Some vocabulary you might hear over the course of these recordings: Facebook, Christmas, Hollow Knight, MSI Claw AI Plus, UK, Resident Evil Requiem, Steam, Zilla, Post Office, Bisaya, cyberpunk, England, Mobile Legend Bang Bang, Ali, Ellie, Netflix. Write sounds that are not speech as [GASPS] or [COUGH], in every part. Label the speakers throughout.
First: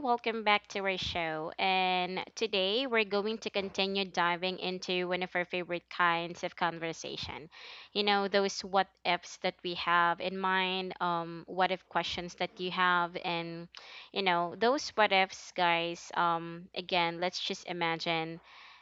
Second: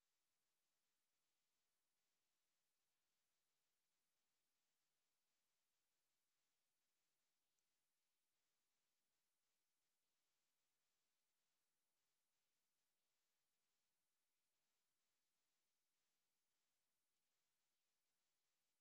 Speaker 1: Welcome back to our show. And today we're going to continue diving into one of our favorite kinds of conversation. You know, those what ifs that we have in mind, what if questions that you have, and, you know, those what ifs, guys. Again, let's just imagine,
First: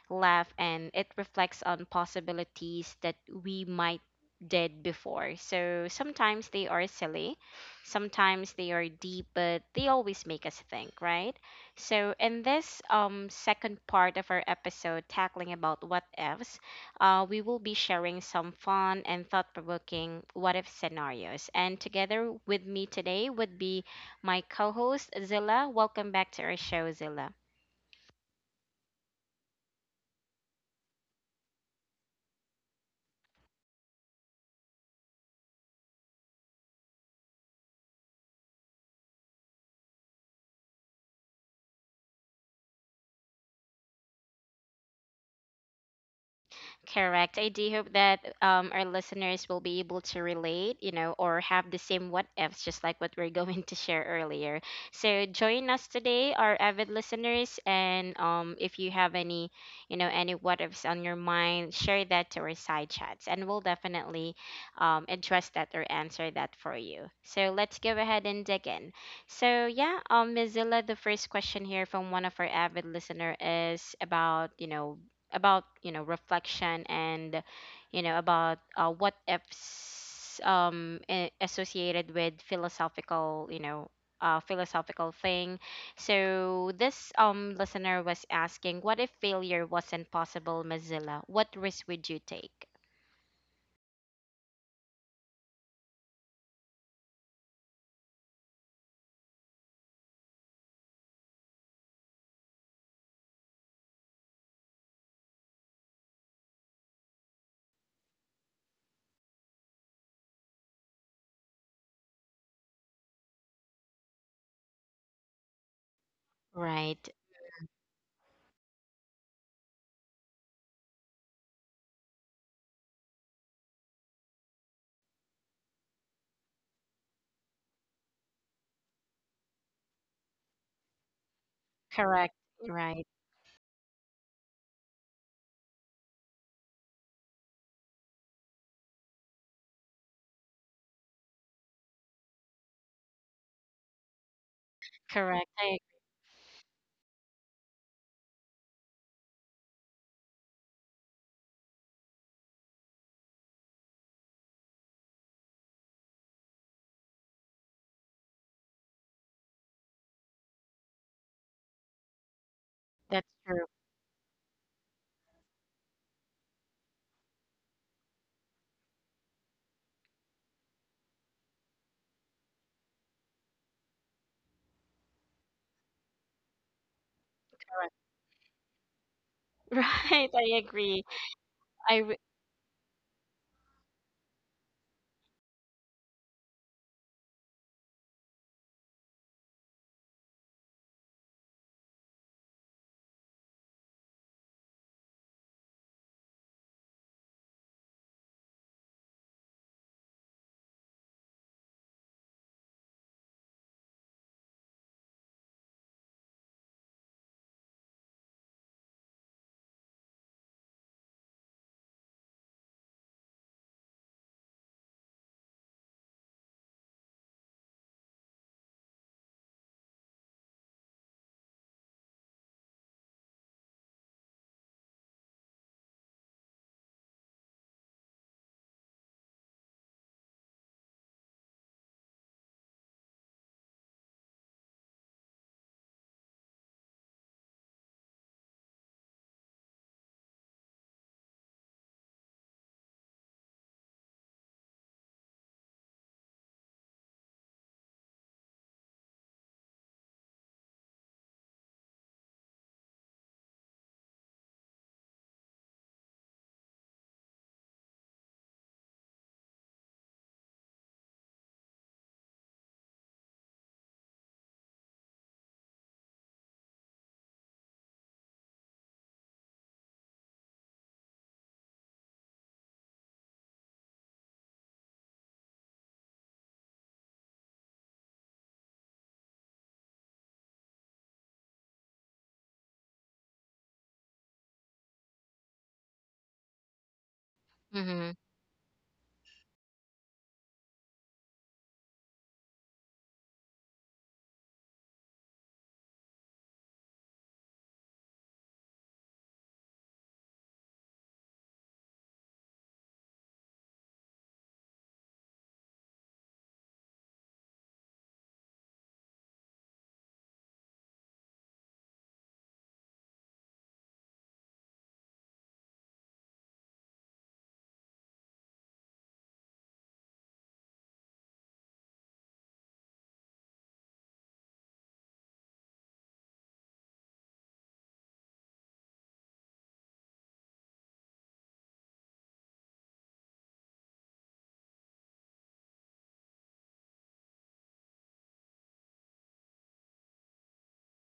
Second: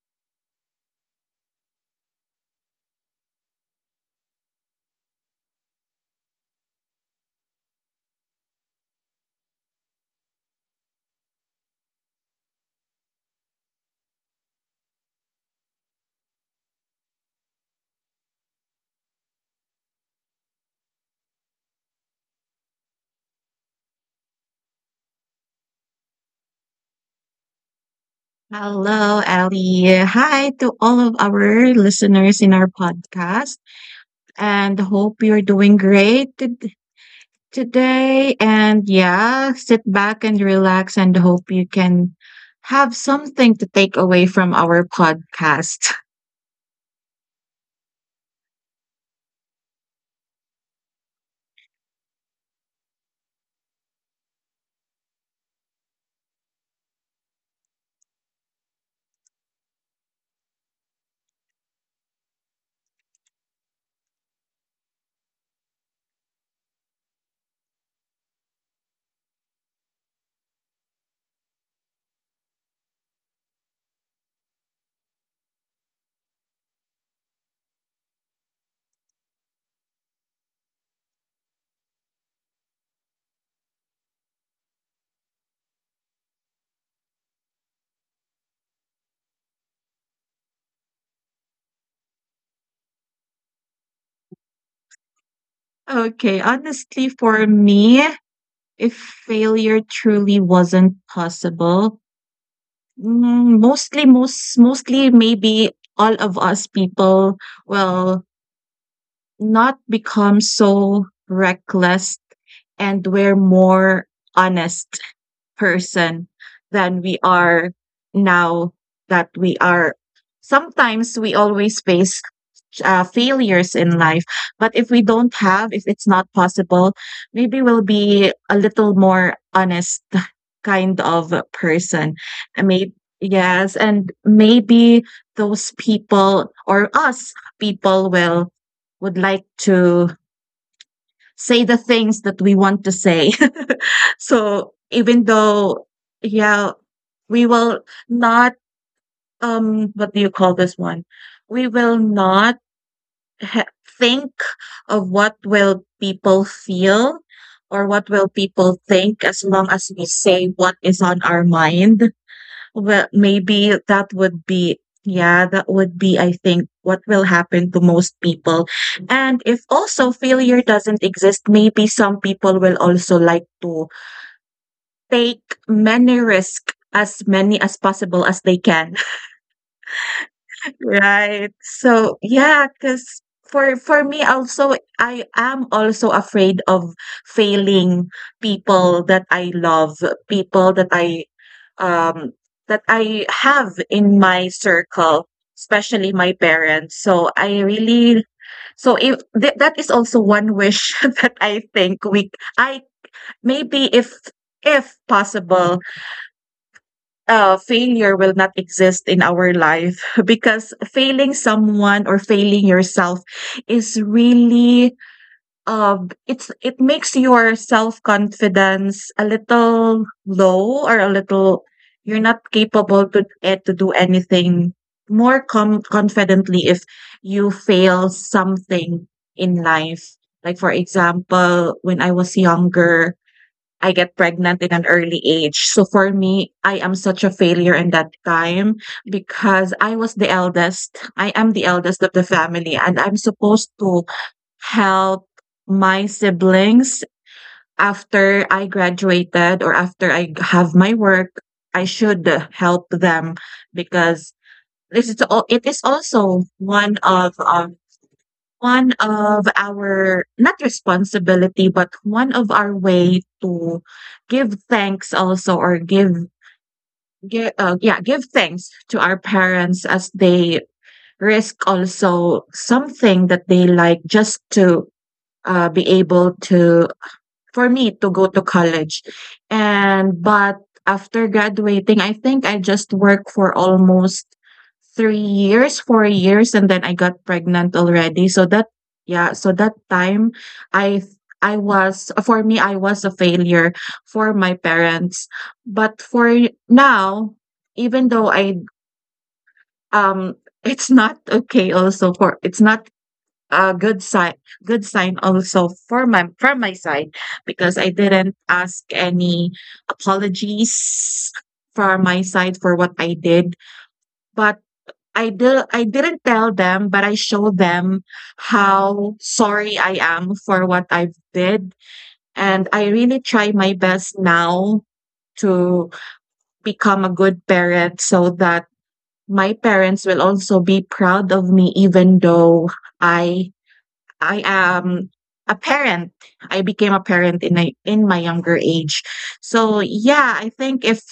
Speaker 1: laugh, and it reflects on possibilities that we might did before. So sometimes they are silly. Sometimes they are deep, but they always make us think, right? So in this second part of our episode tackling about what ifs, we will be sharing some fun and thought-provoking what if scenarios. And together with me today would be my co-host Zilla. Welcome back to our show, Zilla.
Speaker 2: Hello, Ali. Hi to all of our listeners in our podcast, and hope you're doing great today. And yeah, sit back and relax, and hope you can have something to take away from our podcast. [LAUGHS]
Speaker 1: Correct. I do hope that our listeners will be able to relate, you know, or have the same what ifs, just like what we're [LAUGHS] going to share earlier. So join us today, our avid listeners, and if you have any, you know, any what ifs on your mind, share that to our side chats, and we'll definitely address that or answer that for you. So let's go ahead and dig in. So yeah, Mozilla, the first question here from one of our avid listener is about you know reflection and you know about what ifs associated with philosophical you know philosophical thing. So this listener was asking, what if failure wasn't possible, Mozilla? What risk would you take?
Speaker 2: Okay, honestly, for me, if failure truly wasn't possible, maybe all of us people will not become so reckless, and we're more honest person than
Speaker 1: Right.
Speaker 2: we are now, that we are sometimes we always face failures in life. But if we don't have, if it's not possible, maybe we'll be a little more honest [LAUGHS] kind of a person.
Speaker 1: Correct.
Speaker 2: Maybe,
Speaker 1: Right.
Speaker 2: yes. And maybe those people or us people will would like to say the things that we want to say. [LAUGHS] So even
Speaker 1: Correct.
Speaker 2: though, yeah, we will not, what do you call this one? We will not he- think of what will people feel or what will people think, as long as we say what is on our mind. Well,
Speaker 1: That's true.
Speaker 2: maybe that would be, yeah, that would be, I think, what will happen to most people. And if also failure doesn't exist, maybe some people will also like to take many risk, as many as
Speaker 1: Correct.
Speaker 2: possible as they can.
Speaker 1: [LAUGHS] Right, I agree.
Speaker 2: Right.
Speaker 1: i
Speaker 2: So
Speaker 1: re-
Speaker 2: yeah, cause for me also, I am also afraid of failing people that I love, people um that I have in my circle, especially my parents. So I really, so if th that is also one wish [LAUGHS] that I think we I, maybe if possible, failure will not exist in our life. [LAUGHS] Because failing someone or failing yourself is really, uh, it's it makes your self confidence a little low, or a little you're not capable to to do anything more confidently if you fail something in life. Like for example, when I was younger, I get pregnant in an early age. So for me, I am such a failure in that time because I was the eldest. I am the eldest of the family, and I'm supposed to help my siblings after I graduated or after I have my work. I should help them because this is all, it is also one of our not responsibility, but one of our way to give thanks also, or give give give thanks to our parents, as they risk also something that they like just to, be able to for me to go to college. And but after graduating, I think I just worked for almost 3 years, 4 years, and then I got pregnant
Speaker 1: Mhm.
Speaker 2: already. So that, yeah, so that time I I was for me I was a failure for my parents. But for now, even though I um [LAUGHS] it's not okay also, for it's not a good sign, also for my from my side, because I didn't ask any apologies from my side for what I did. But I did, I didn't tell them, but I showed them how sorry I am for what I've did. And I really try my best now to become a good parent, so that my parents will also be proud of me, even though I am a parent. I became a parent in my younger age. So yeah, I think if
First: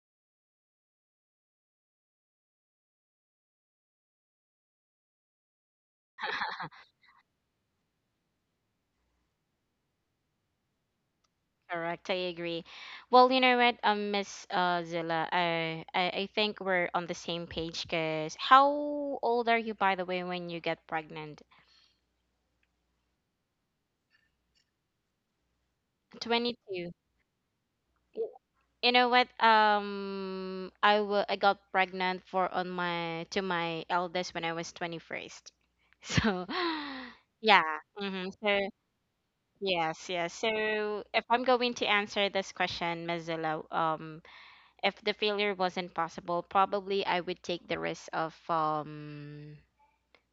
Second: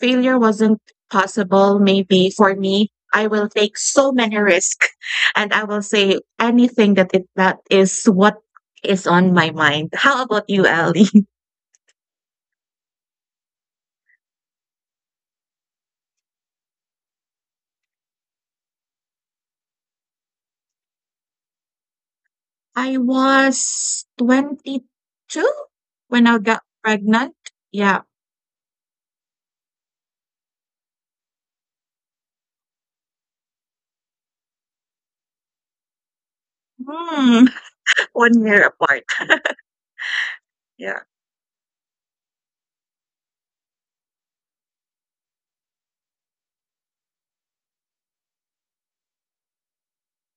Speaker 2: failure wasn't possible, maybe for me, I will take so many risks [LAUGHS] and I will say anything that that is what is on my mind. How about you, Ellie? [LAUGHS]
Speaker 1: Correct, I agree. Well, you know what, Miss Zilla, I think we're on the same page. Cause how old are you, by the way, when you get pregnant?
Speaker 2: I was 22 when I
Speaker 1: Twenty
Speaker 2: got
Speaker 1: two.
Speaker 2: pregnant. Yeah.
Speaker 1: You know what? I got pregnant for on my to my eldest when I was 21st. [LAUGHS] So,
Speaker 2: Hmm.
Speaker 1: yeah.
Speaker 2: [LAUGHS]
Speaker 1: Mm-hmm.
Speaker 2: One year
Speaker 1: So
Speaker 2: apart.
Speaker 1: yes, yes.
Speaker 2: Yeah.
Speaker 1: So if I'm going to answer this question, Miss Zilla, if the failure wasn't possible, probably I would take the risk of um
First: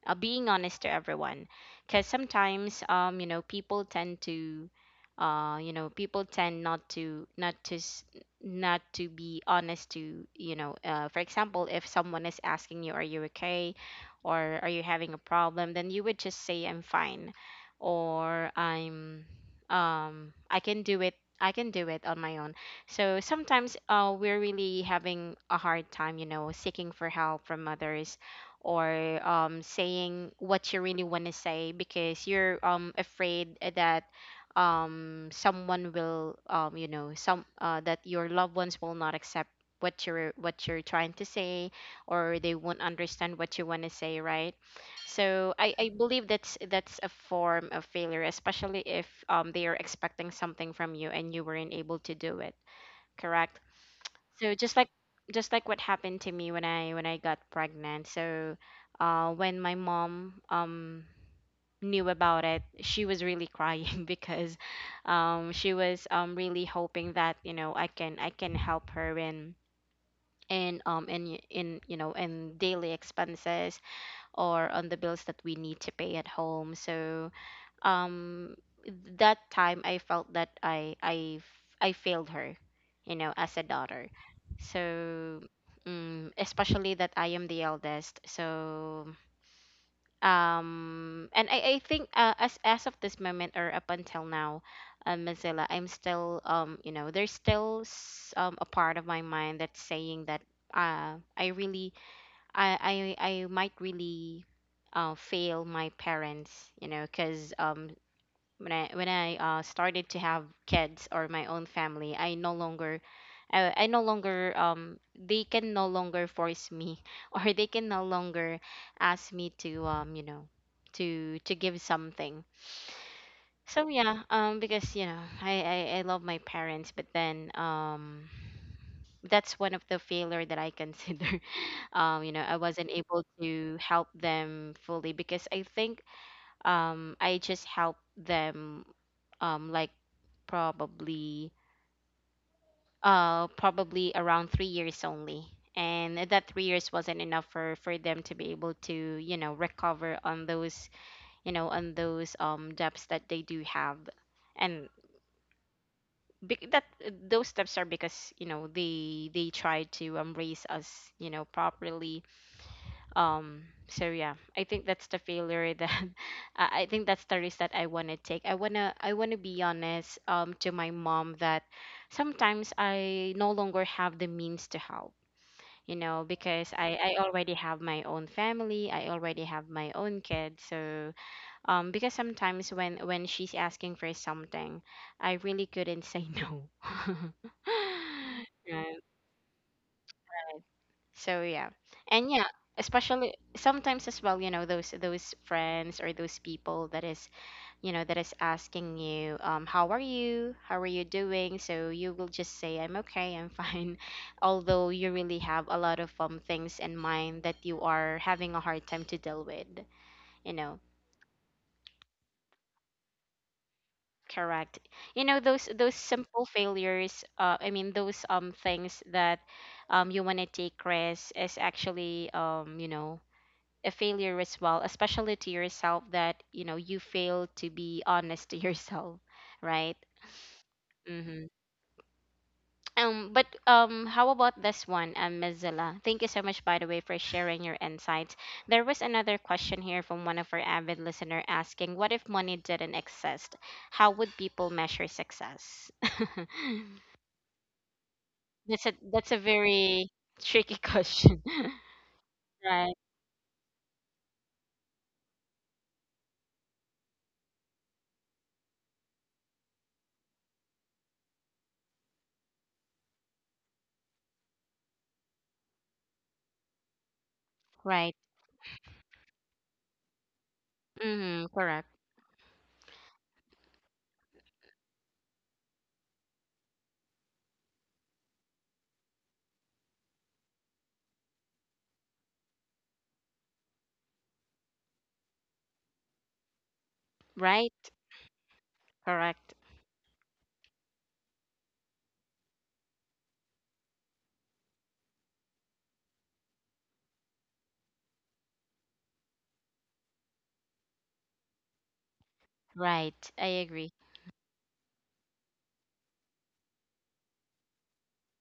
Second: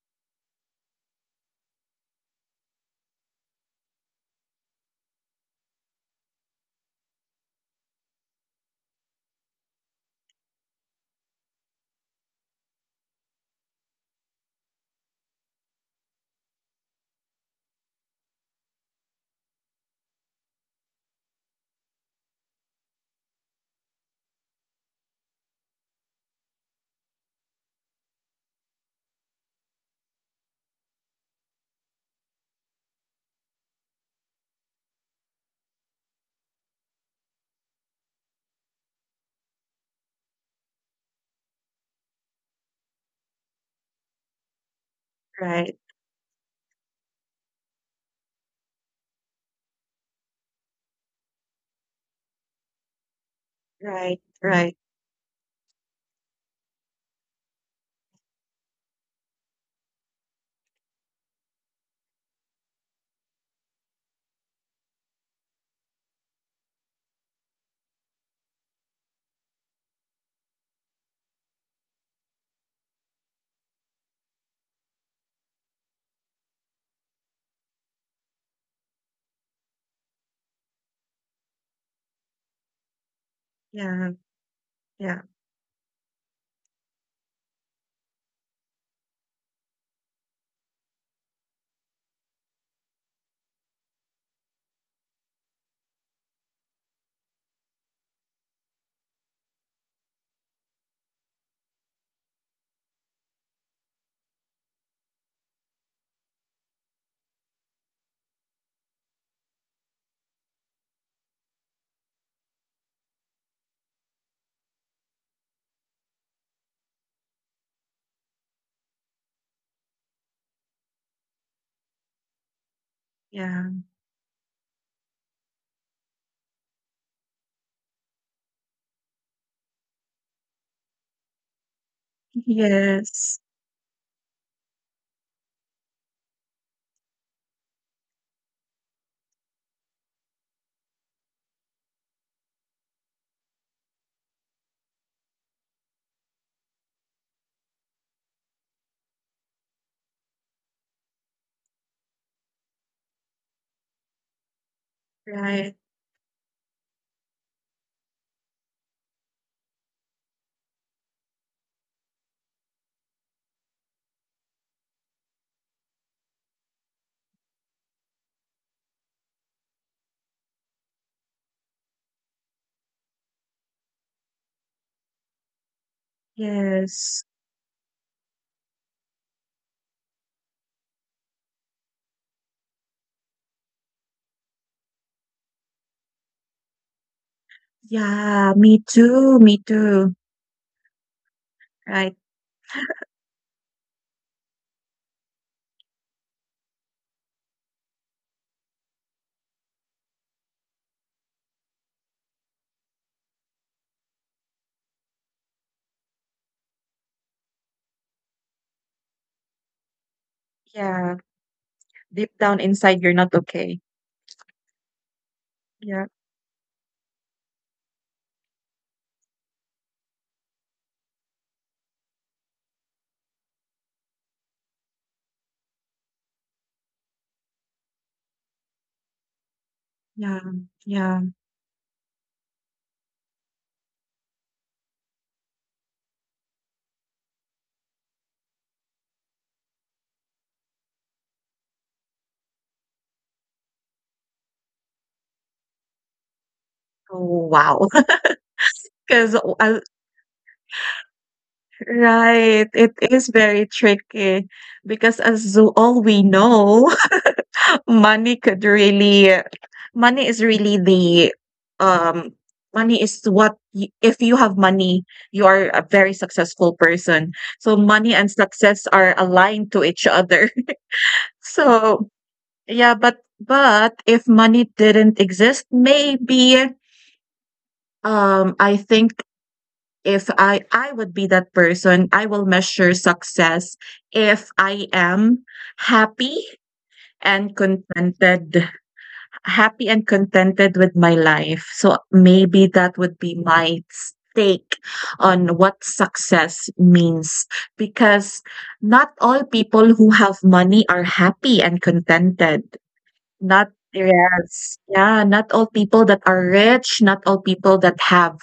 Speaker 1: uh, being honest to everyone, because sometimes you know people tend to people tend not to be honest to you know. For example, if someone is asking, you are you okay or are you having a problem, then you would just say, I'm fine, or I'm um i can do it I can do it on my own. So sometimes we're really having a hard time, you know, seeking for help from others, or saying what you really want to say, because you're afraid that someone will you know, some that your loved ones will not accept what you're trying to say, or they won't understand what you want to say, right? So
Speaker 2: Right.
Speaker 1: I believe that's a form of failure, especially if they are expecting something from you and you weren't able to do it. Correct.
Speaker 2: Right.
Speaker 1: So
Speaker 2: Right.
Speaker 1: just like what happened to me when I got pregnant. So when my mom knew about it, she was really crying [LAUGHS] because she was really hoping that, you know, I can help her in you know in daily expenses, or on the bills that we need to pay at home. So um that time I felt that I failed her, you know, as a daughter.
Speaker 2: Yeah. Yeah.
Speaker 1: So, mm, especially that I am the eldest. So, and I think as of this moment or up until now, Mozilla, I'm still you know, there's still a part of my mind that's saying that uh I really I I might really fail my parents, you know, because when I started to have kids or my own family, I no longer they can no longer force me [LAUGHS] or they can no longer ask me to to give something.
Speaker 2: Yeah.
Speaker 1: So yeah, because you know I love my parents, but then that's one of the failure that I consider. [LAUGHS] You know, I wasn't able
Speaker 2: Yes.
Speaker 1: to help them fully because I think I just helped them um like probably probably around 3 years only, and that 3 years wasn't enough for them to be able to you know recover on those on those debts that they do have. And
Speaker 2: Right.
Speaker 1: bec- that those steps are because you know they tried to raise us you know properly. um so yeah, I think that's the failure that [LAUGHS] I think that's the risk that I want to take. I want to be honest to my mom that sometimes I no longer have the means to help, you know, because I
Speaker 2: Yes.
Speaker 1: already have my own family, I already have my own kids. So because sometimes when she's asking for something, I really couldn't say no. [LAUGHS]
Speaker 2: Yeah. Me
Speaker 1: Right.
Speaker 2: too. Me too.
Speaker 1: So yeah.
Speaker 2: Right.
Speaker 1: And yeah, especially sometimes as well, you know, those friends or those people that is, you know, that is asking you, how are you? How are you doing? So you will just say, I'm okay, I'm fine. [LAUGHS] Although you really have a lot of things in mind that you are having a hard time to deal with, you know.
Speaker 2: Yeah. Deep down inside, you're not okay.
Speaker 1: Correct. You know those
Speaker 2: Yeah.
Speaker 1: simple failures, I mean those things that you want to take risks is actually you know a failure as well, especially to yourself that, you know, you fail to be honest to [LAUGHS] yourself, right?
Speaker 2: Yeah. Yeah.
Speaker 1: Mm-hmm. But how about this one, Ms. Zilla? Thank you so much, by the way, for sharing your insights. There was another question here from one of our avid listener asking, "What if money didn't exist? How would people measure success?" [LAUGHS]
Speaker 2: Oh, wow. [LAUGHS]
Speaker 1: That's
Speaker 2: Because,
Speaker 1: a very tricky question, [LAUGHS]
Speaker 2: right. It
Speaker 1: right?
Speaker 2: is very tricky because as all we know, money could really, money is really the, um money is what you, if you have money, you are a very successful person. So money
Speaker 1: Right.
Speaker 2: and success are aligned to each other. [LAUGHS]
Speaker 1: Mm-hmm. Correct.
Speaker 2: So, yeah, but if money didn't exist, maybe, I think if I, I would be that person, I will measure success if I am happy and
Speaker 1: Right.
Speaker 2: contented,
Speaker 1: Correct.
Speaker 2: happy and contented with my life. So maybe that would be my take on what success means, because not all people who have money are happy and contented.
Speaker 1: Right. I
Speaker 2: Not
Speaker 1: agree.
Speaker 2: yes, yeah, not all people that are rich, not all people that have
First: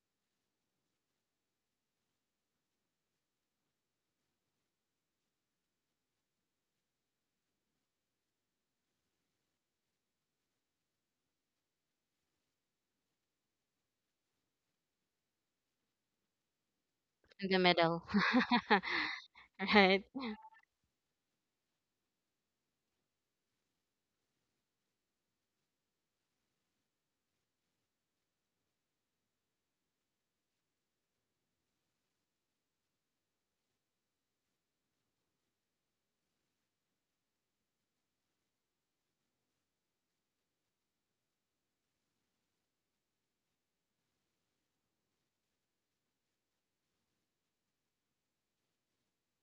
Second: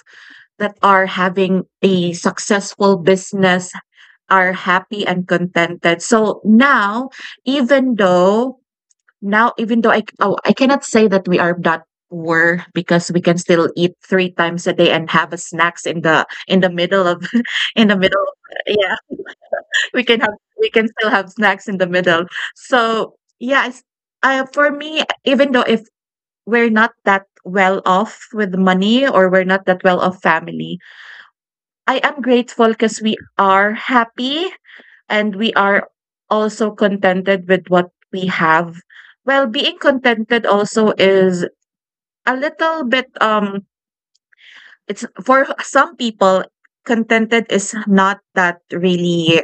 Speaker 2: that are having a successful business are happy and contented. So even though now, even though I cannot say that we are that poor, because we can still eat three times a day and have a snacks in the middle of
Speaker 1: In the
Speaker 2: [LAUGHS] in the
Speaker 1: middle.
Speaker 2: middle of,
Speaker 1: [LAUGHS]
Speaker 2: yeah, [LAUGHS] we
Speaker 1: Right.
Speaker 2: can have, we can still have snacks in the middle. So yeah, it's, for me, even though if we're not that well off with money, or we're not that well off family, I am grateful because we are happy and we are also contented with what we have. Well, being contented also is a little bit it's for some people contented is not that really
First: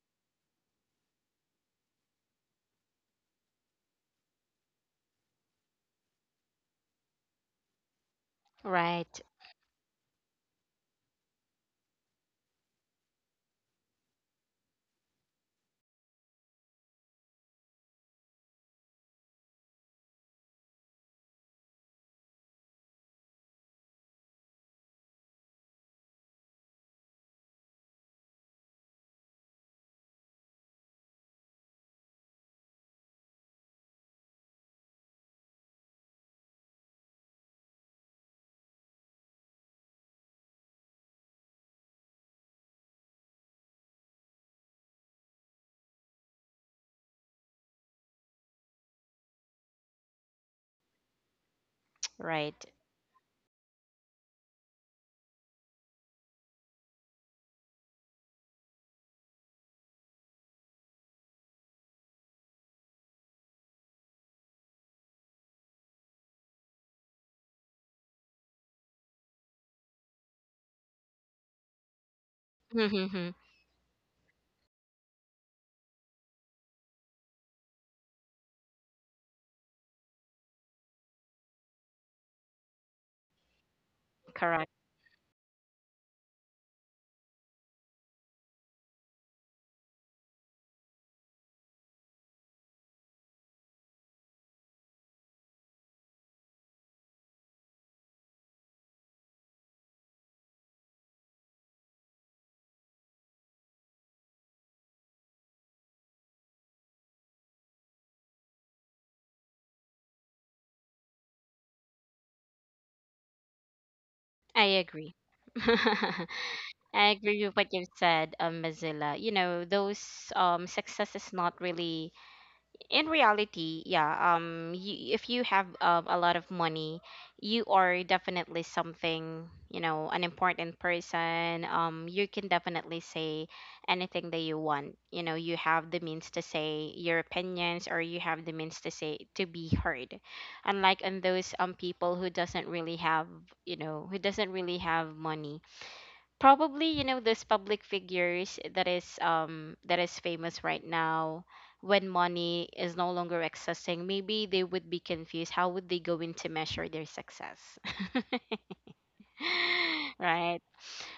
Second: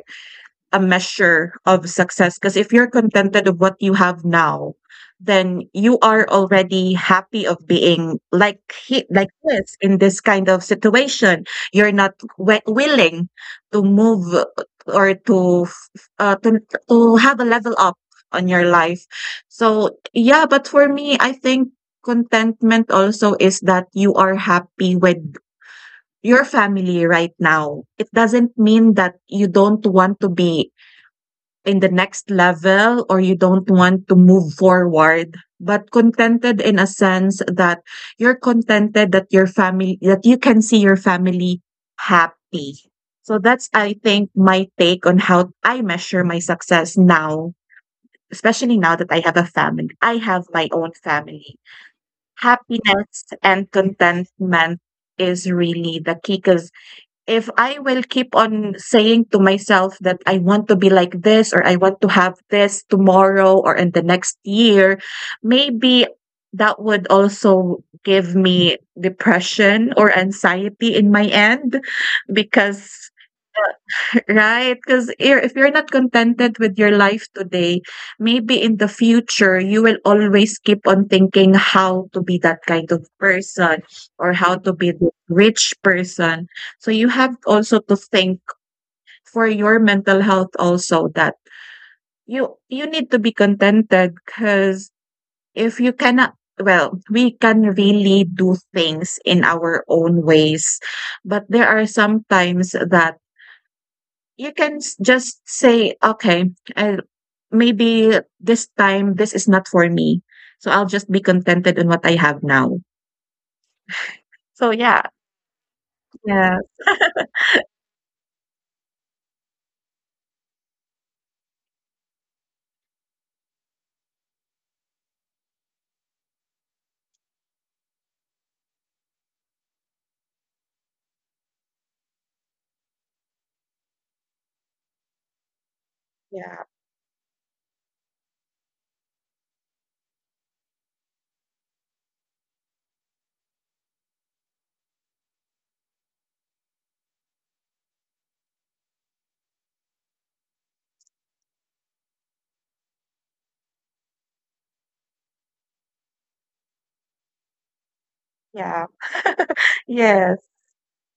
Speaker 2: a measure of success, because if you're contented of what you have now, then you are already happy of being like,
Speaker 1: Right.
Speaker 2: like this, in this kind of situation you're not willing to move or to, uh, to, to have a level up on your life. So yeah, but for me I think contentment also is that you are happy with your family right now. It doesn't mean that you don't want to be in the next level, or you don't want to move forward, but contented in a sense that you're contented that your family, that you can see your family happy. So that's, I think, my take on how I measure my success now, especially now that I have a family, I have my own family.
Speaker 1: Right.
Speaker 2: Happiness and contentment is really the key, because if I will keep on saying to myself that I want to be like this, or I want to have this tomorrow or in the next year, maybe that would also give me depression or anxiety in my end because,
Speaker 1: Mhm.
Speaker 2: right, because if you're not contented with your life today, maybe in the future you will always keep on thinking how to be that kind of person, or how
Speaker 1: Correct.
Speaker 2: to be the rich person. So you have also to think for your mental health also, that you need to be contented because if you cannot, well, we can really do things in our own ways, but there are some times that you can just say, okay, I, maybe this time this is not for me. So I'll just be contented on what I have now.
Speaker 1: I
Speaker 2: So yeah,
Speaker 1: agree. [LAUGHS]
Speaker 2: yeah,
Speaker 1: I agree with what you've said, Mozilla. You know, those success is not really, in reality, yeah, if you have a lot of money, you are definitely something, you know, an important person. You can definitely say anything that you want. You know, you have the means to
Speaker 2: yeah,
Speaker 1: say your opinions, or you have the means to say to be heard. Unlike on those people who doesn't really have, you know, who doesn't really have money. Probably you know those public figures that is famous right now, when money is no longer accessing, maybe they would be confused how would they going to measure their success. [LAUGHS]
Speaker 2: yeah,
Speaker 1: [LAUGHS]
Speaker 2: yes,
Speaker 1: Right.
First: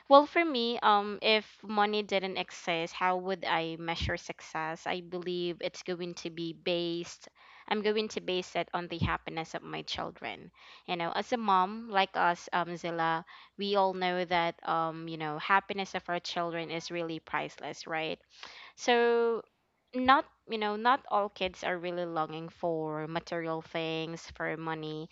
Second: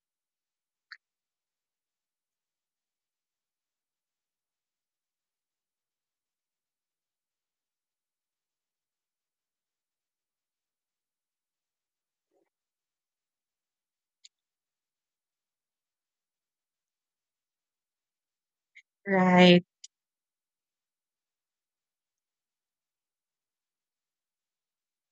Speaker 1: Well, for me, if money didn't exist, how would I measure success? I believe it's going to be based. I'm going to base it on the happiness of my children. You know, as a mom, like us, Zilla, we all know that, you know, happiness of our children is really priceless, right? So
Speaker 2: right,
Speaker 1: not you know not all kids are really longing for material things for money,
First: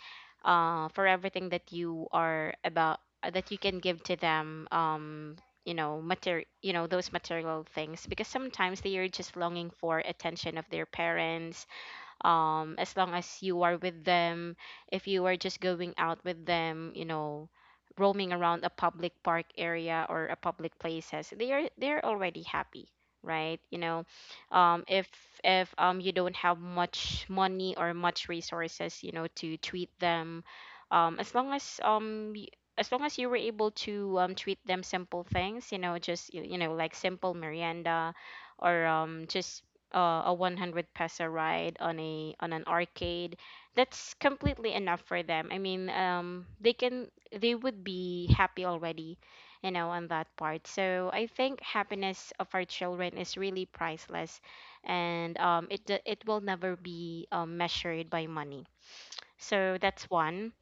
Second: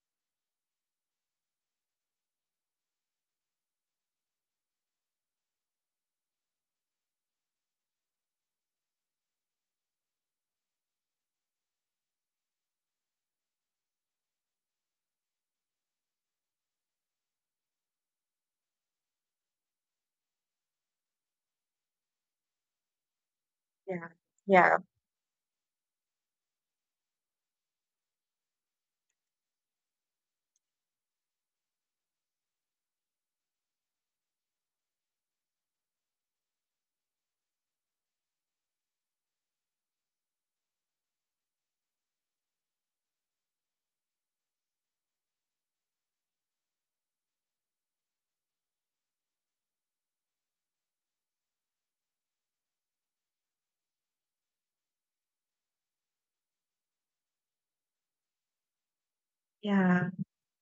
Speaker 1: for everything that you are about that you can give to them. You know, those material things, because sometimes they are just longing for attention of their parents. As long as you are with them, if you are just going out with them, you know, roaming around a public park area or a public places, they're already happy, right? You know,
Speaker 2: yeah, yeah,
Speaker 1: um if if you don't have much money or much resources, you know, to treat them, um as long as um y- as long as you were able to treat them simple things, you know, just you, you know, like simple merienda, or just a 100 peso ride on a on an arcade, that's completely enough for them. I mean, they can, they would be happy already, you know, on that part. So I think happiness of our children is really priceless, and it will never be measured by money. So that's
Speaker 2: yeah,
Speaker 1: one.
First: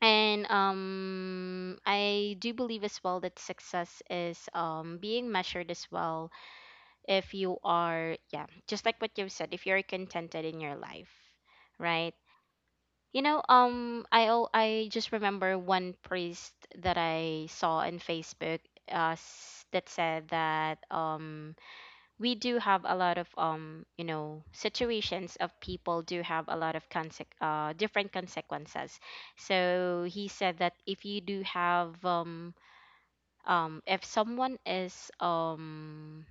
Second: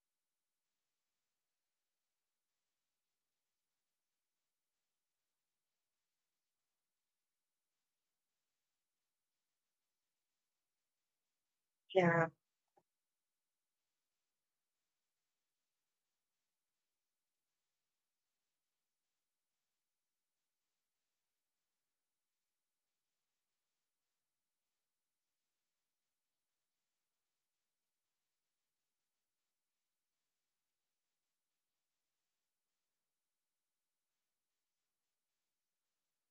Speaker 1: And I do believe as well that success is being measured as well if you are, yeah, just like what you've said, if you're contented in your life, right?
Speaker 2: yeah,
Speaker 1: You know, I just remember one priest that I saw on Facebook, that said that we do have a lot of you know situations of people do have a lot of different consequences. So he said that if you do have if someone is um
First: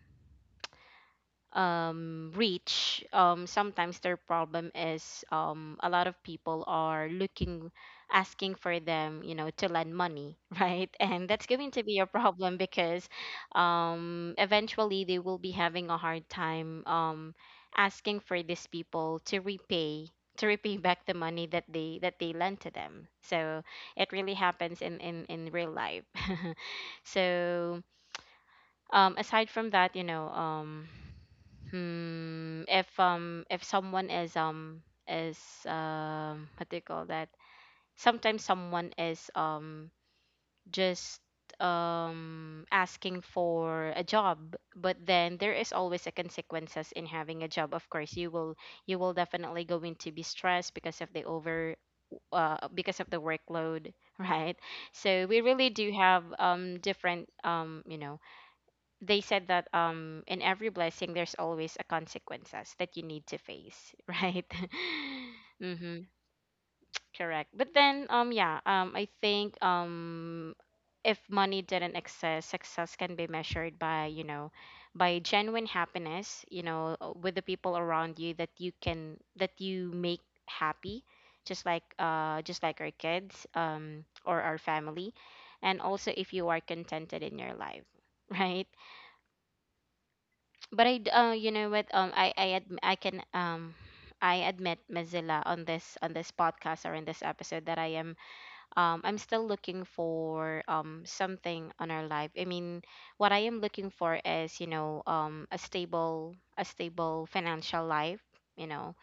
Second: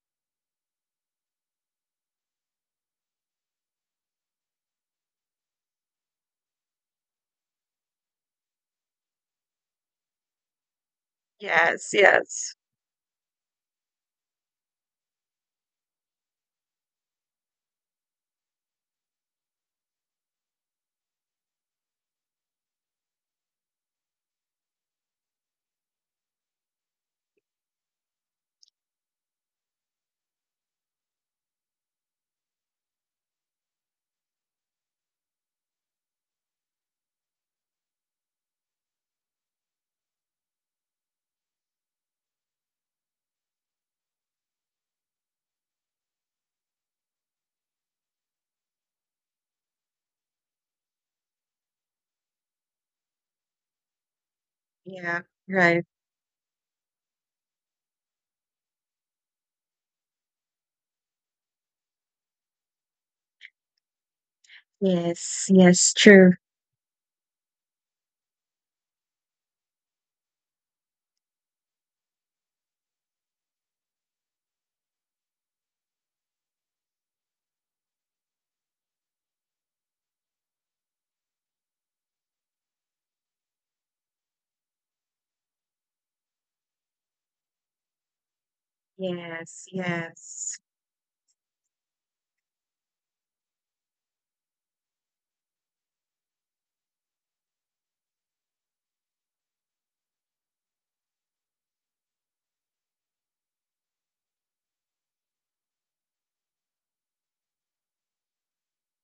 Speaker 1: um, reach, sometimes their problem is, a lot of people are looking, asking for them, you know, to lend money, [LAUGHS] right? And that's going to
Speaker 2: yes,
Speaker 1: be a
Speaker 2: yes,
Speaker 1: problem because, eventually they will be having a hard time, asking for these people to repay, back the money that they lent to them. So it really happens in real life. [LAUGHS] so aside from that, you know, hmm, if if someone is what do you call that? Sometimes someone is just asking for a job, but then there is always a consequences in having a job. Of course, you will, you will definitely going to be stressed because of the over, because of the workload, [LAUGHS] right?
Speaker 2: yeah,
Speaker 1: So we really
Speaker 2: right,
Speaker 1: do have, different, you know, they said that, in every blessing there's always a consequences that you need to face, [LAUGHS] right?
Speaker 2: yes, yes,
Speaker 1: Mm-hmm,
Speaker 2: true,
Speaker 1: correct. But then um yeah um I think, if money didn't exist, success can be measured by, you know, by genuine happiness, you know, with the people around you, that you can, that you make happy, just like, just like our kids, or our family. And also, if you are contented in your life, [LAUGHS] right?
Speaker 2: yes, yes,
Speaker 1: But you know what? I can, I admit, Mozilla, on this podcast, or in this episode, that I'm still looking for, something on our life. I mean, what I am looking for is, you know, a stable financial life. You know,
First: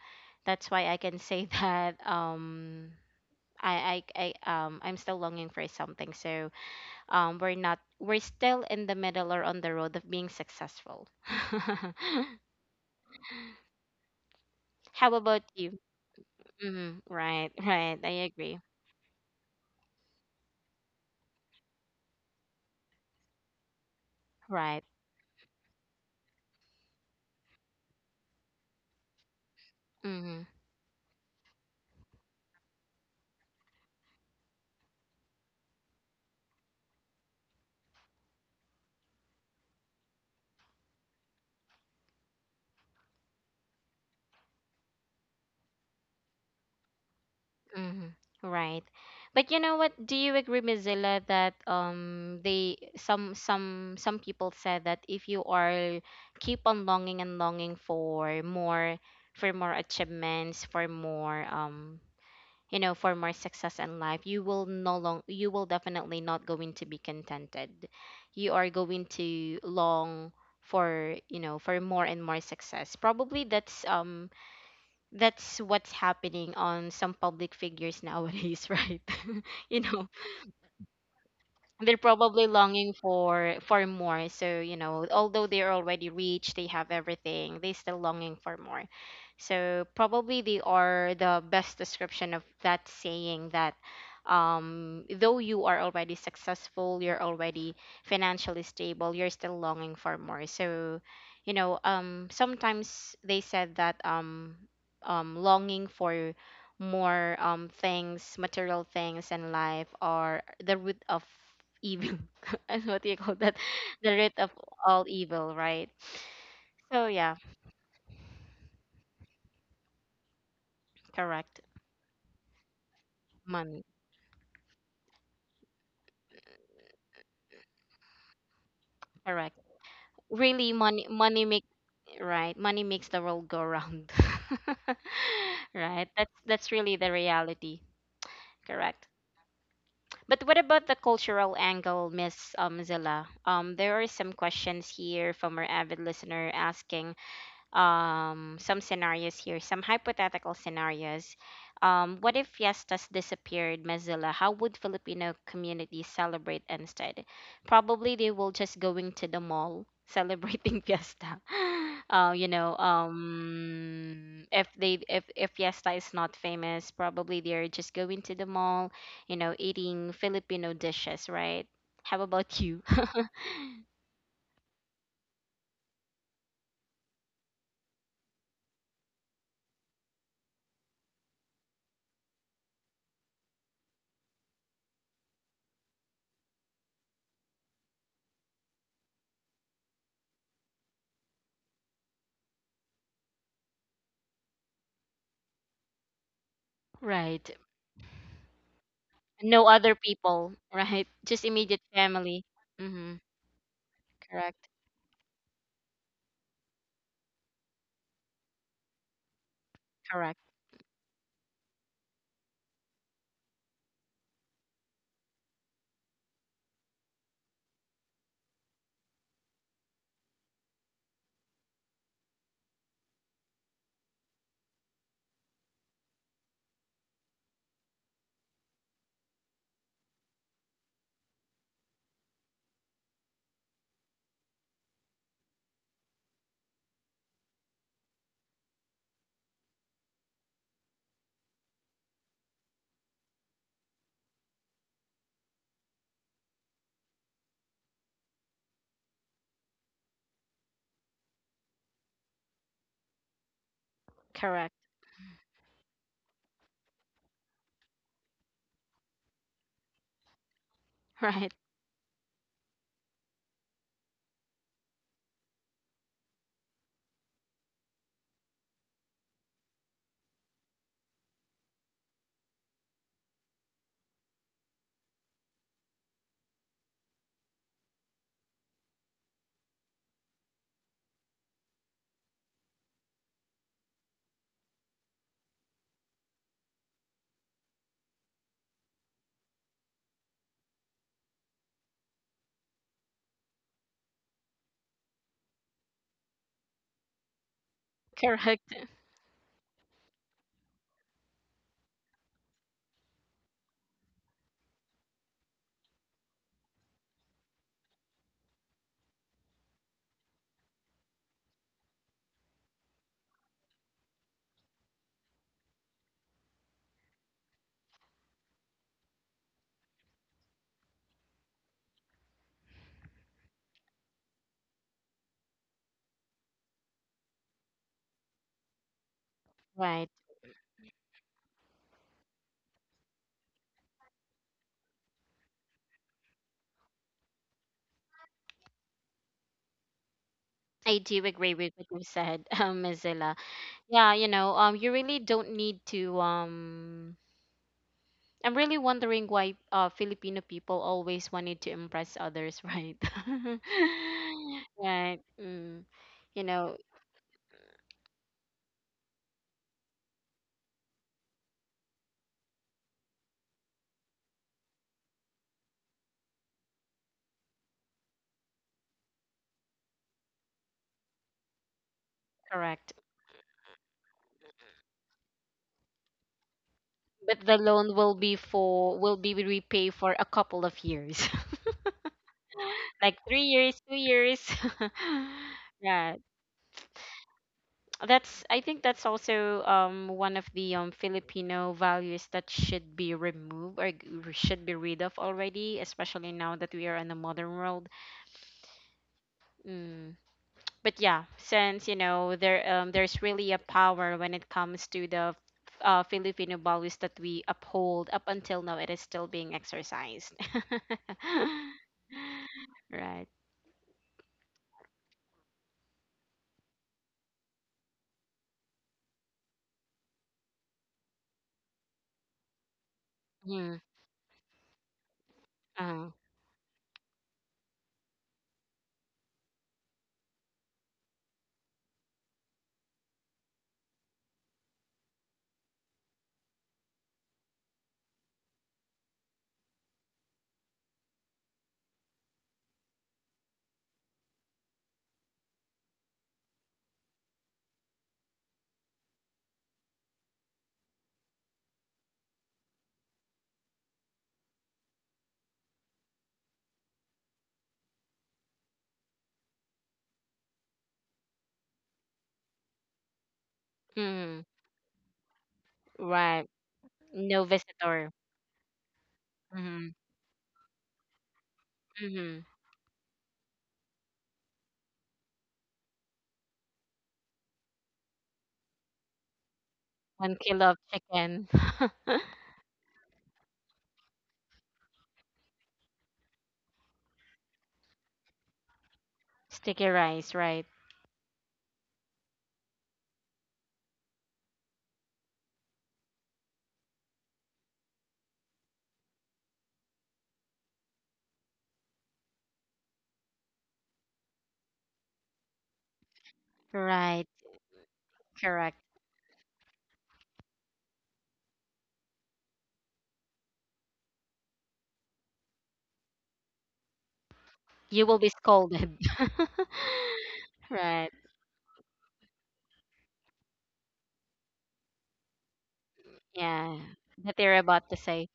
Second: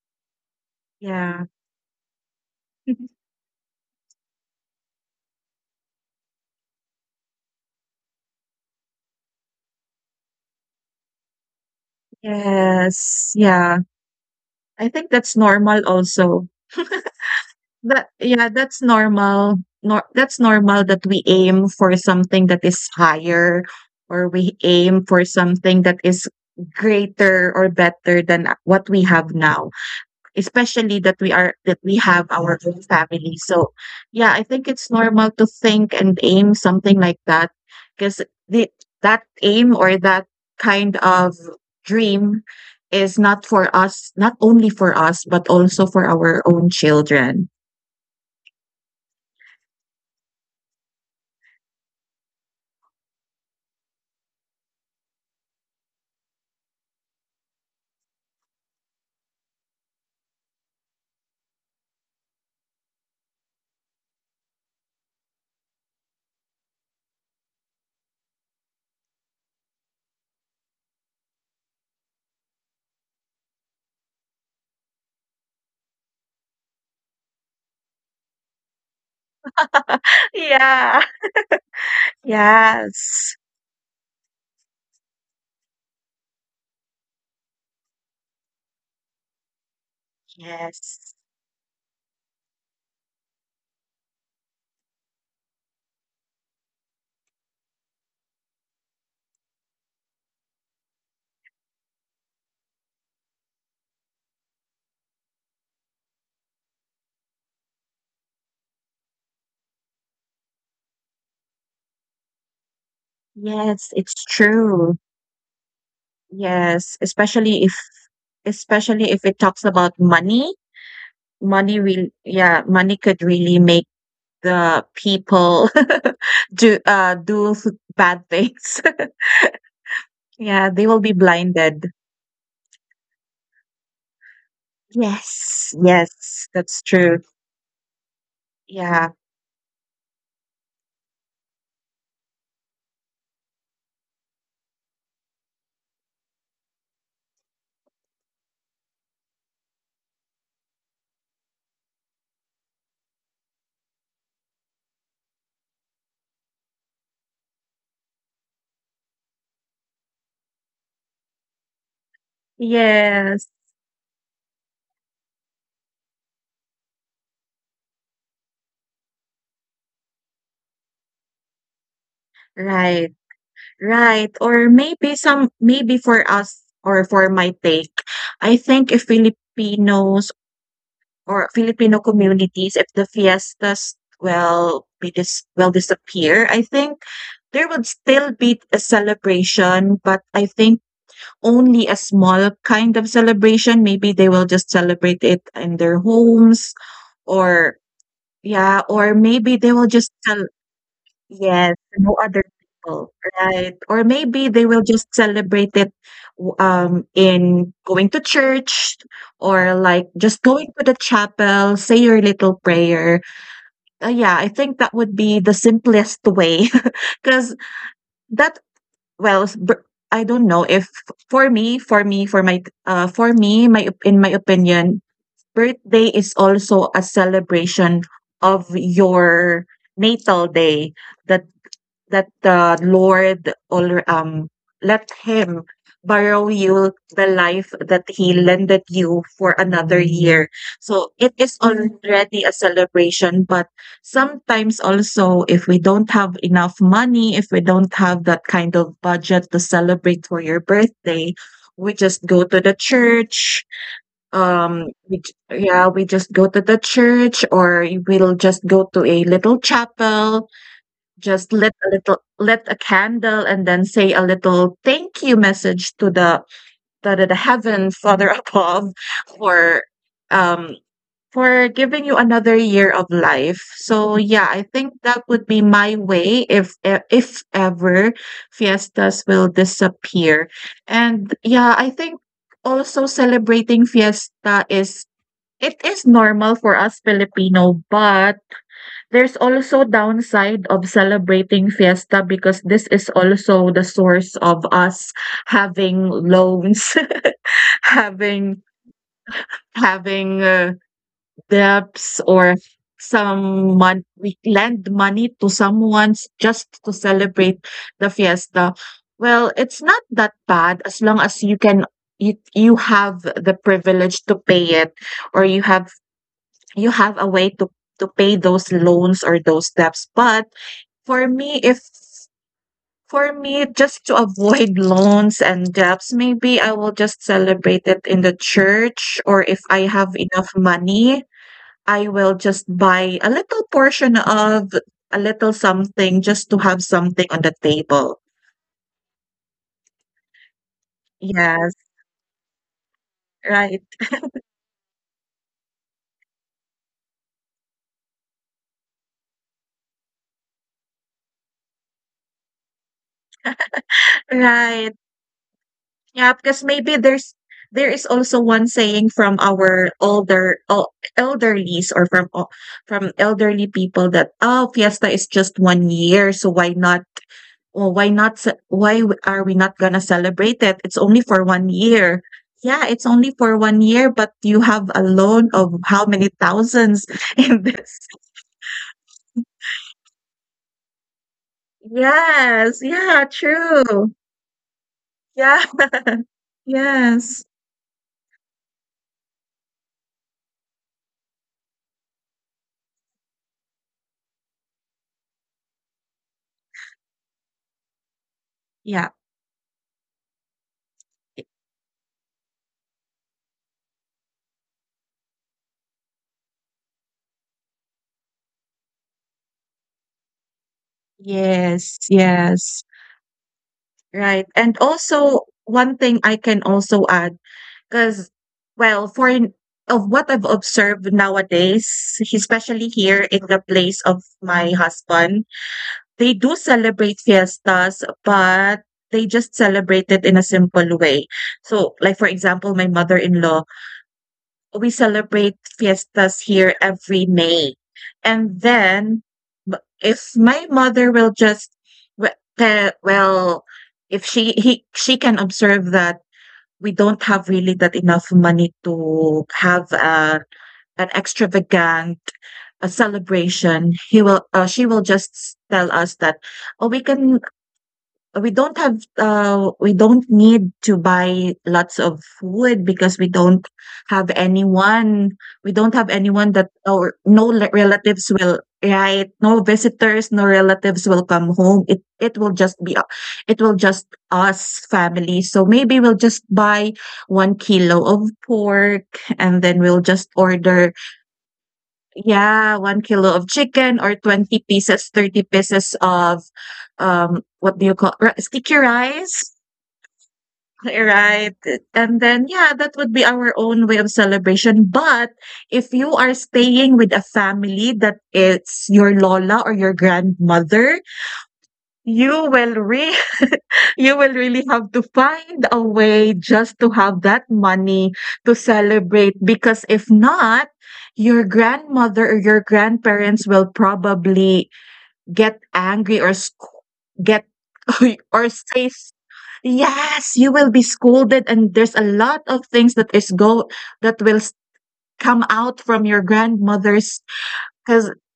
Speaker 1: that's why I can
Speaker 2: yeah,
Speaker 1: say, [LAUGHS] that.
Speaker 2: [LAUGHS]
Speaker 1: I I'm still longing for something. So, we're not, we're still in the middle, or on the road, of being successful. [LAUGHS]
Speaker 2: yes, yeah. I think
Speaker 1: How
Speaker 2: that's
Speaker 1: about you?
Speaker 2: normal also.
Speaker 1: Mm, right, right.
Speaker 2: That
Speaker 1: I
Speaker 2: yeah,
Speaker 1: agree.
Speaker 2: that's normal. Nor That's normal that we aim for something that is higher, or we
Speaker 1: Right.
Speaker 2: aim for something that is greater or better than what we have now,
Speaker 1: Mm,
Speaker 2: especially that we are that we have our own family. So yeah, I think it's normal to think and aim something like that, because the, that aim or that kind of dream is not for us, not only for us, but also for our own children.
Speaker 1: mm, right.
Speaker 2: [LAUGHS]
Speaker 1: But you know what? Do you agree, Mozilla, that, they, some people said, that if you are keep on longing and longing for more, for more achievements, for more, you know, for more success in life, you will no long, you will definitely not going to be contented. You are going to long for, you know, for more and more success. Probably that's, that's what's happening on some public figures nowadays. [LAUGHS] Right? [LAUGHS] You know,
Speaker 2: Yeah.
Speaker 1: they're probably longing
Speaker 2: Yes.
Speaker 1: for, more. So, you know, although they're already rich, they have everything, they still longing for more. So probably they are
Speaker 2: Yes.
Speaker 1: the best description of that saying that, though you are already successful, you're already financially stable, you're still longing for more. So you know, sometimes they said that, longing for more, things, material things in life, are the root of evil. [LAUGHS] And what do you call that?
Speaker 2: Yes,
Speaker 1: The
Speaker 2: it's
Speaker 1: root of
Speaker 2: true.
Speaker 1: all evil, right?
Speaker 2: Yes,
Speaker 1: So yeah,
Speaker 2: especially if, especially if it talks about money.
Speaker 1: correct.
Speaker 2: Money will, yeah, money could really
Speaker 1: Money,
Speaker 2: make the people [LAUGHS] do, do bad things.
Speaker 1: correct,
Speaker 2: [LAUGHS] Yeah,
Speaker 1: really
Speaker 2: they will
Speaker 1: money,
Speaker 2: be
Speaker 1: money make,
Speaker 2: blinded.
Speaker 1: right, money makes the world go round. [LAUGHS]
Speaker 2: Yes,
Speaker 1: Right, that's
Speaker 2: yes,
Speaker 1: that's
Speaker 2: that's
Speaker 1: really the
Speaker 2: true.
Speaker 1: reality. Correct.
Speaker 2: Yeah,
Speaker 1: But what about the cultural angle, Miss, Zilla? There are some questions here from our avid listener, asking, some scenarios here, some hypothetical scenarios. What if fiestas disappeared, Mozilla? How would Filipino communities celebrate instead? Probably they will just going to the mall celebrating [LAUGHS] fiesta. You know,
Speaker 2: yes,
Speaker 1: if they, if fiesta is not famous, probably they're just going to the mall, you know, eating Filipino dishes, right? How about you?
Speaker 2: right,
Speaker 1: [LAUGHS]
Speaker 2: right. Or maybe some, maybe for us, or for my take, I think if Filipinos, or Filipino communities, if the fiestas will be will disappear, I think there would still be a celebration, but I think only a small kind of celebration. Maybe they will just celebrate it in their homes,
Speaker 1: Right.
Speaker 2: or yeah, or maybe
Speaker 1: No
Speaker 2: they will
Speaker 1: other
Speaker 2: just
Speaker 1: people,
Speaker 2: celebrate.
Speaker 1: right? [LAUGHS] Just
Speaker 2: Yes,
Speaker 1: immediate
Speaker 2: no
Speaker 1: family.
Speaker 2: other people,
Speaker 1: Mm-hmm.
Speaker 2: right? Or maybe they
Speaker 1: Correct.
Speaker 2: will just celebrate it in going to church, or like
Speaker 1: Correct.
Speaker 2: just going to the chapel, say your little prayer. Yeah, I think that would be the simplest way [LAUGHS] because that, well, I don't know if, for me, for me, for my, for me, my in my opinion, birthday is also a celebration of your natal day, the, let the Lord alre let him borrow you the life that he lended you for another year. So it is already a celebration, but sometimes also if we don't have enough money, if we don't have that kind of budget to celebrate for your birthday, we just go to the church.
Speaker 1: Correct. [LAUGHS]
Speaker 2: We j yeah, we just go to the church we'll just go to a little chapel,
Speaker 1: Right.
Speaker 2: just lit a candle and then say a little thank you message to the heaven father [LAUGHS] above for um for giving you another year of life. So yeah, I think that would be my way if ever fiestas will disappear. And yeah, I think also celebrating fiesta is it is normal for us Filipino, but there's also downside of celebrating fiesta because this is also the source of us having loans, [LAUGHS] having
Speaker 1: Correct.
Speaker 2: having debts or some mon we lend money to someone just to celebrate the fiesta. Well, it's not that bad as long as you can you you have the privilege to pay it, or you have a way to pay those loans or those debts. But for me, if for me, just to avoid loans and debts, maybe I will just celebrate it in the church, or if I
Speaker 1: Right.
Speaker 2: have enough money, I will just buy a little portion of a little something just to have something on the table.
Speaker 1: I do agree
Speaker 2: Yes,
Speaker 1: with what you said, [LAUGHS] Ms. Zilla.
Speaker 2: right,
Speaker 1: Yeah, you know, you really don't need to. I'm really wondering why, Filipino people always wanted to impress others, right? [LAUGHS]
Speaker 2: right.
Speaker 1: Right. Mm.
Speaker 2: Yeah,
Speaker 1: You
Speaker 2: because
Speaker 1: know,
Speaker 2: maybe there is also one saying from our elderlies or from elderly people that, oh, fiesta is just 1 year, so why not. "Oh, why not ce why w- are we not gonna celebrate it? It's only for 1 year." Yeah,
Speaker 1: correct.
Speaker 2: it's only for 1 year, but you have a loan of how many thousands [LAUGHS]
Speaker 1: But the
Speaker 2: in this.
Speaker 1: loan will be for, will be repay for a couple of years,
Speaker 2: Yes,
Speaker 1: like
Speaker 2: yeah,
Speaker 1: 3 years, two
Speaker 2: true.
Speaker 1: years.
Speaker 2: Yeah.
Speaker 1: [LAUGHS]
Speaker 2: [LAUGHS]
Speaker 1: Yeah,
Speaker 2: Yes.
Speaker 1: that's. I think that's also, one of the, Filipino values that should be removed, or g-, r- should be rid of already, especially now that we are in the modern world.
Speaker 2: Yeah.
Speaker 1: Mm. But yeah, since you know, there, there's really a power when it comes to the, Filipino values that we uphold up until now, it is still being exercised. [LAUGHS]
Speaker 2: Yes, yes.
Speaker 1: Right.
Speaker 2: Right, and also, one thing I can also add, because well, for in of what I've observed nowadays, especially here in the
Speaker 1: Mm.
Speaker 2: place of my husband,
Speaker 1: Uh,
Speaker 2: they do celebrate fiestas, but they just celebrate it in a simple way. So, like, for example, my mother-in-law, we celebrate fiestas here every May. And then, if my mother will just, well, if she he, she can observe that we don't have really that enough money to have an extravagant a celebration, he will she will just tell us that, oh, we can we don't have we don't need to buy lots of food because we don't have
Speaker 1: mm.
Speaker 2: anyone, we don't have
Speaker 1: Right.
Speaker 2: anyone that or
Speaker 1: No
Speaker 2: no
Speaker 1: visitor.
Speaker 2: relatives will right, no
Speaker 1: Mm-hmm.
Speaker 2: visitors, no relatives will come home, it
Speaker 1: Mm-hmm.
Speaker 2: will just be u- it will just us family. So maybe we'll just buy 1 kilo of pork and then we'll just
Speaker 1: 1 kilo of
Speaker 2: order.
Speaker 1: chicken. [LAUGHS]
Speaker 2: Yeah, 1 kilo of chicken or 20 pieces, 30 pieces of, what do you call ri sticky rice,
Speaker 1: Sticky rice, right?
Speaker 2: [LAUGHS] right? And then, yeah, that would be our own way of celebration. But if you are staying with a family that it's your lola or your grandmother, You will re [LAUGHS] you will really have to find a way just to have
Speaker 1: Right,
Speaker 2: that money to
Speaker 1: correct.
Speaker 2: celebrate, because if not, your grandmother or your grandparents will probably get angry or sc- get [LAUGHS]
Speaker 1: You will be
Speaker 2: or say
Speaker 1: scolded.
Speaker 2: s-
Speaker 1: [LAUGHS]
Speaker 2: yes, you will be
Speaker 1: Right.
Speaker 2: scolded, and there's a lot of things that is go that will s- come out from your
Speaker 1: Yeah.
Speaker 2: grandmother's
Speaker 1: That they're about to
Speaker 2: because.
Speaker 1: say.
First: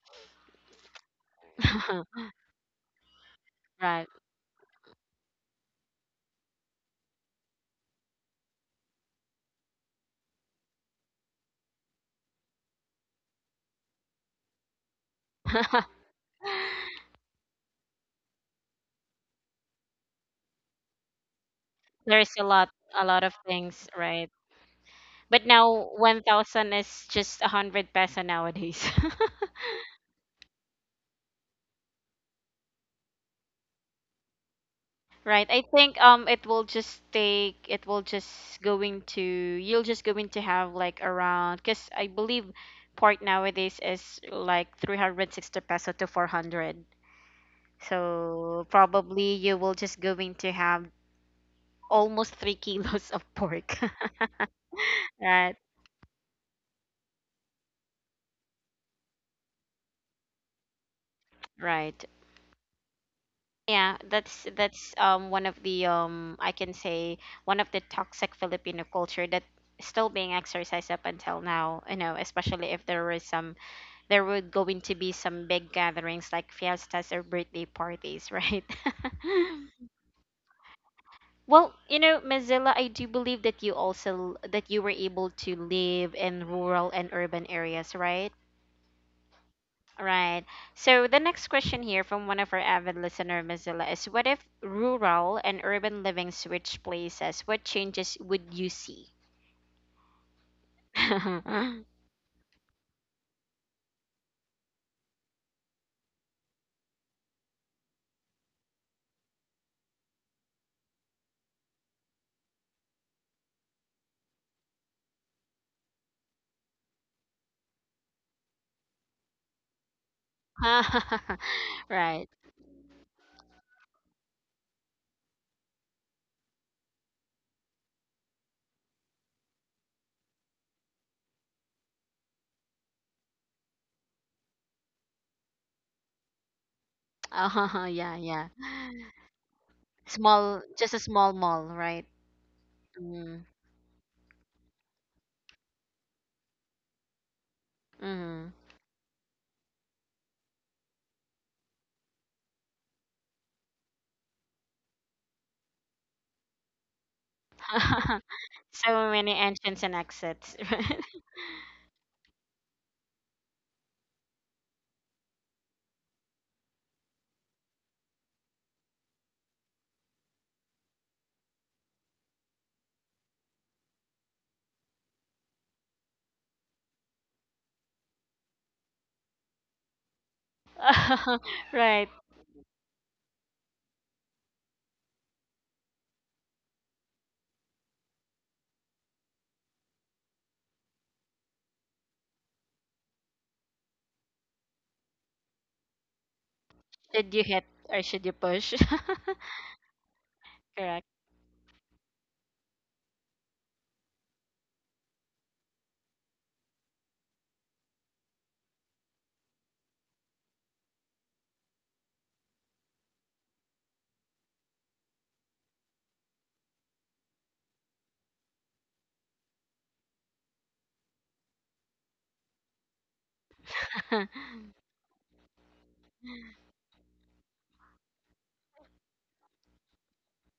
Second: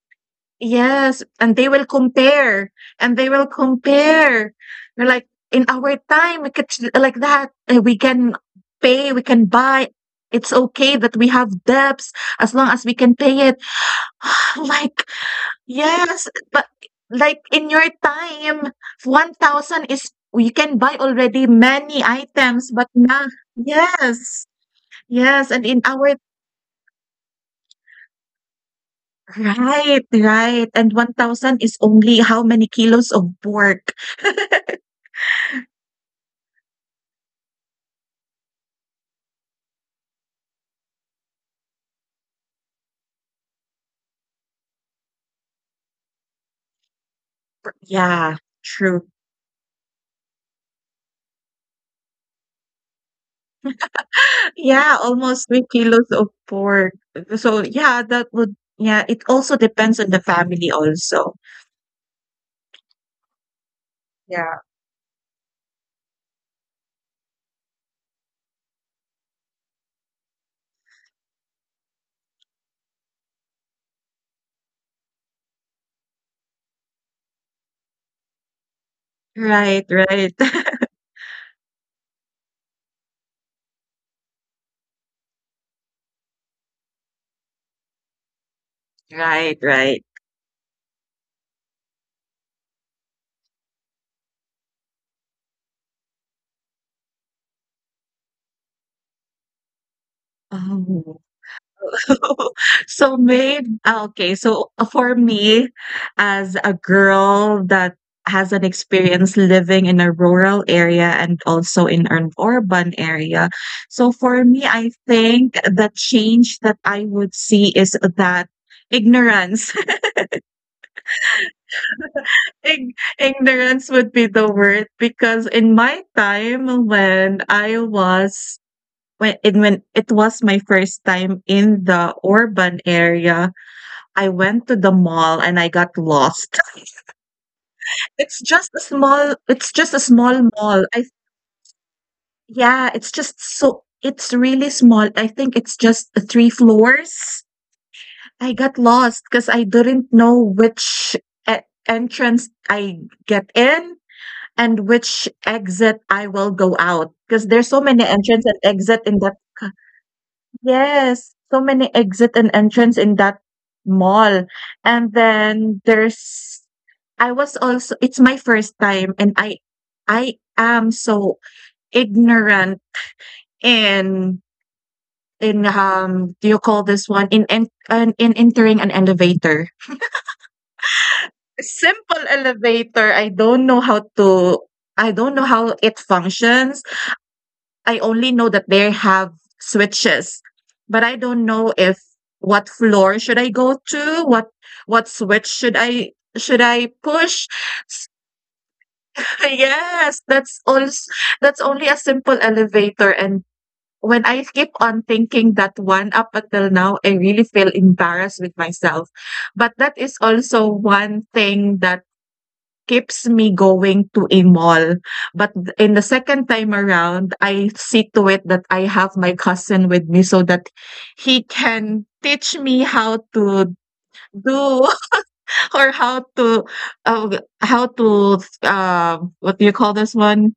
Speaker 2: Yes, and they will
Speaker 1: [LAUGHS]
Speaker 2: compare, and they will
Speaker 1: Right.
Speaker 2: compare. They're like, "In our time, we could s like that, and we can pay, we can buy. It's okay that we have debts as long as we can pay it." [SIGHS] Like,
Speaker 1: [LAUGHS]
Speaker 2: yes, but like in your time, 1,000 is you can buy already many
Speaker 1: There's a lot,
Speaker 2: items, but
Speaker 1: a lot
Speaker 2: now
Speaker 1: of things, right?
Speaker 2: yes,
Speaker 1: But
Speaker 2: yes, and in
Speaker 1: now
Speaker 2: our.
Speaker 1: 1,000 is just a 100 peso nowadays. [LAUGHS]
Speaker 2: Right, right, and 1,000 is only how many kilos of pork? [LAUGHS]
Speaker 1: Right. I think, it will just take, it will just going to, you'll just going to have like around, because I believe part nowadays is like 360 peso to 400.
Speaker 2: Yeah,
Speaker 1: So
Speaker 2: true.
Speaker 1: probably you will just going to have almost 3 [LAUGHS] kilos of pork. [LAUGHS]
Speaker 2: Yeah, almost
Speaker 1: Right,
Speaker 2: 3 kilos of pork. So, yeah, that would yeah, it also depends on the family also.
Speaker 1: right. Yeah, that's
Speaker 2: Yeah.
Speaker 1: that's um, one of the, I can say one of the toxic Filipino culture that still being exercised up until now. You know, especially if there were some, there were going to be some big gatherings like fiestas or birthday parties, right? [LAUGHS]
Speaker 2: Right, right. [LAUGHS]
Speaker 1: Well, you know, Mozilla, I do believe that you also, that you were able to live in rural and urban areas, right?
Speaker 2: Right, right.
Speaker 1: Right. So the next question here from one of our avid listener, Mozilla, is what if rural and urban living switch places? What changes would you see?
Speaker 2: Um
Speaker 1: [LAUGHS]
Speaker 2: [LAUGHS] So made okay, so for me, as a girl that has an experience living in a rural area and also in an urban area. So for me, I think the change that I would see is that ignorance.
Speaker 1: Right. [LAUGHS]
Speaker 2: [LAUGHS] Ignorance would be the word because in my time when I was when it was my first time in the urban area, I went to the mall and I got lost. [LAUGHS]
Speaker 1: Oh, yeah,
Speaker 2: It's
Speaker 1: yeah.
Speaker 2: just a small, it's just a small
Speaker 1: Small,
Speaker 2: mall.
Speaker 1: just a
Speaker 2: I
Speaker 1: small mall, right?
Speaker 2: yeah, it's just
Speaker 1: Mm.
Speaker 2: so it's really small. I think it's just 3 floors.
Speaker 1: Mm.
Speaker 2: I got lost because I didn't know which e entrance I get in and which exit I will go out. Because there's so many
Speaker 1: [LAUGHS]
Speaker 2: entrance and exit
Speaker 1: So
Speaker 2: in
Speaker 1: many
Speaker 2: that.
Speaker 1: entrance and exits. [LAUGHS]
Speaker 2: Yes, so many exit and entrance in that mall, and then there's I was also it's my first time, and I am so ignorant in in, do you call this one, in entering an elevator.
Speaker 1: Right. [LAUGHS] Right.
Speaker 2: Simple elevator, I don't know how to I don't know how it functions. I only know that they have switches, but I don't know if what floor should I go to, what what switch should I
Speaker 1: Should you
Speaker 2: push?
Speaker 1: hit or
Speaker 2: S
Speaker 1: should you push? [LAUGHS]
Speaker 2: [LAUGHS] Yes, that's
Speaker 1: Correct.
Speaker 2: als that's only a simple elevator, and when I keep on thinking that one up until now, I really feel embarrassed with myself. But that is also one thing that keeps me going to a mall. But in the second time around, I see to it that I have my cousin with me so that he can teach me how to
Speaker 1: [LAUGHS]
Speaker 2: do [LAUGHS] or how to what do you call this one?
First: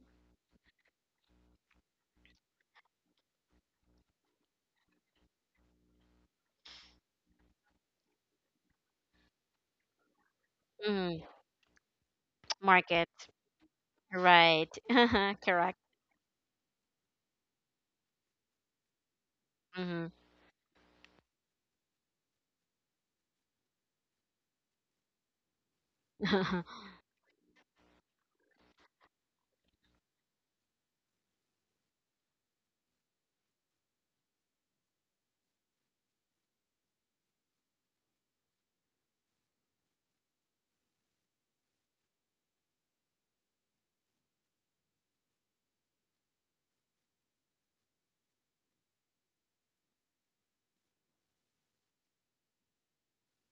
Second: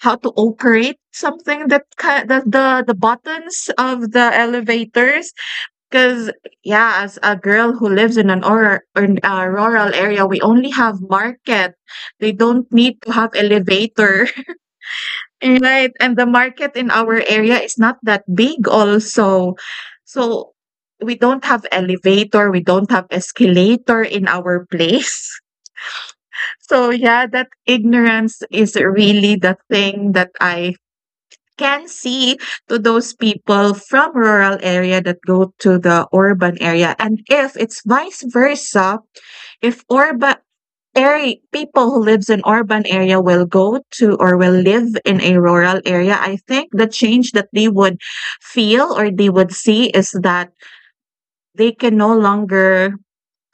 Speaker 2: How to operate something that the buttons of the elevators. Because, yeah, as a girl who lives in an or a rural area, we only have
Speaker 1: Mm.
Speaker 2: market. They don't need to
Speaker 1: Market.
Speaker 2: have elevator,
Speaker 1: Right. [LAUGHS]
Speaker 2: [LAUGHS]
Speaker 1: Correct.
Speaker 2: right? And the market in our area is not that big also.
Speaker 1: Mm. [LAUGHS]
Speaker 2: So we don't have elevator, we don't have escalator in our place. [LAUGHS] So yeah, that ignorance is really the thing that I can see to those people from rural area that go to the urban area. And if it's vice versa, if urban area people who lives in urban area will go to or will live in a rural area, I think the change that they would feel or they would see is that they can no longer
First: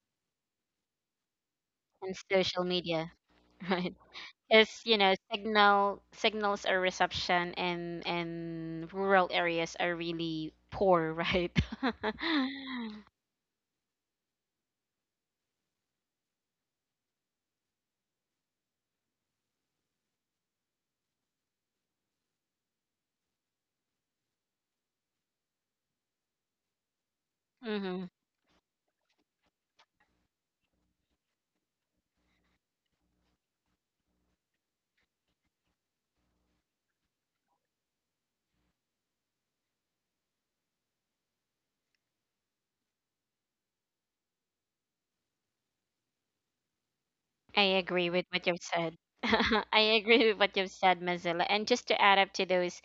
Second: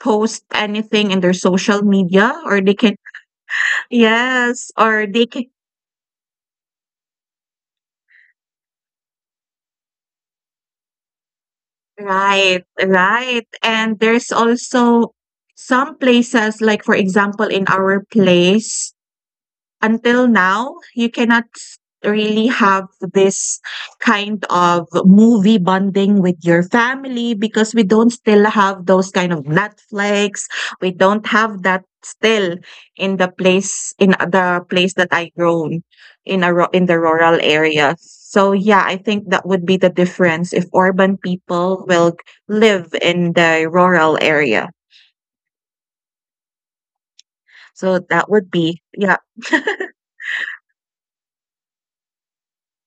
Speaker 2: post anything in their social
Speaker 1: And
Speaker 2: media, or
Speaker 1: social
Speaker 2: they can
Speaker 1: media. [LAUGHS] Right.
Speaker 2: yes
Speaker 1: Is, you
Speaker 2: or
Speaker 1: know,
Speaker 2: they can.
Speaker 1: signal, signals or reception in rural areas are really poor, right?
Speaker 2: Right,
Speaker 1: [LAUGHS]
Speaker 2: right. And there's also some places, like for example, in our place, until now, you cannot really have this kind of movie bonding with your family because we
Speaker 1: Mm-hmm.
Speaker 2: don't still have those kind of Netflix. We don't have that still in the place that I grown in in the rural area. So yeah, I think that would be the difference if urban people will live in the rural area.
Speaker 1: I
Speaker 2: So
Speaker 1: agree with
Speaker 2: that
Speaker 1: what
Speaker 2: would
Speaker 1: you've
Speaker 2: be,
Speaker 1: said.
Speaker 2: yeah.
Speaker 1: [LAUGHS] I agree with what you've said, Mozilla. And just to add up to those,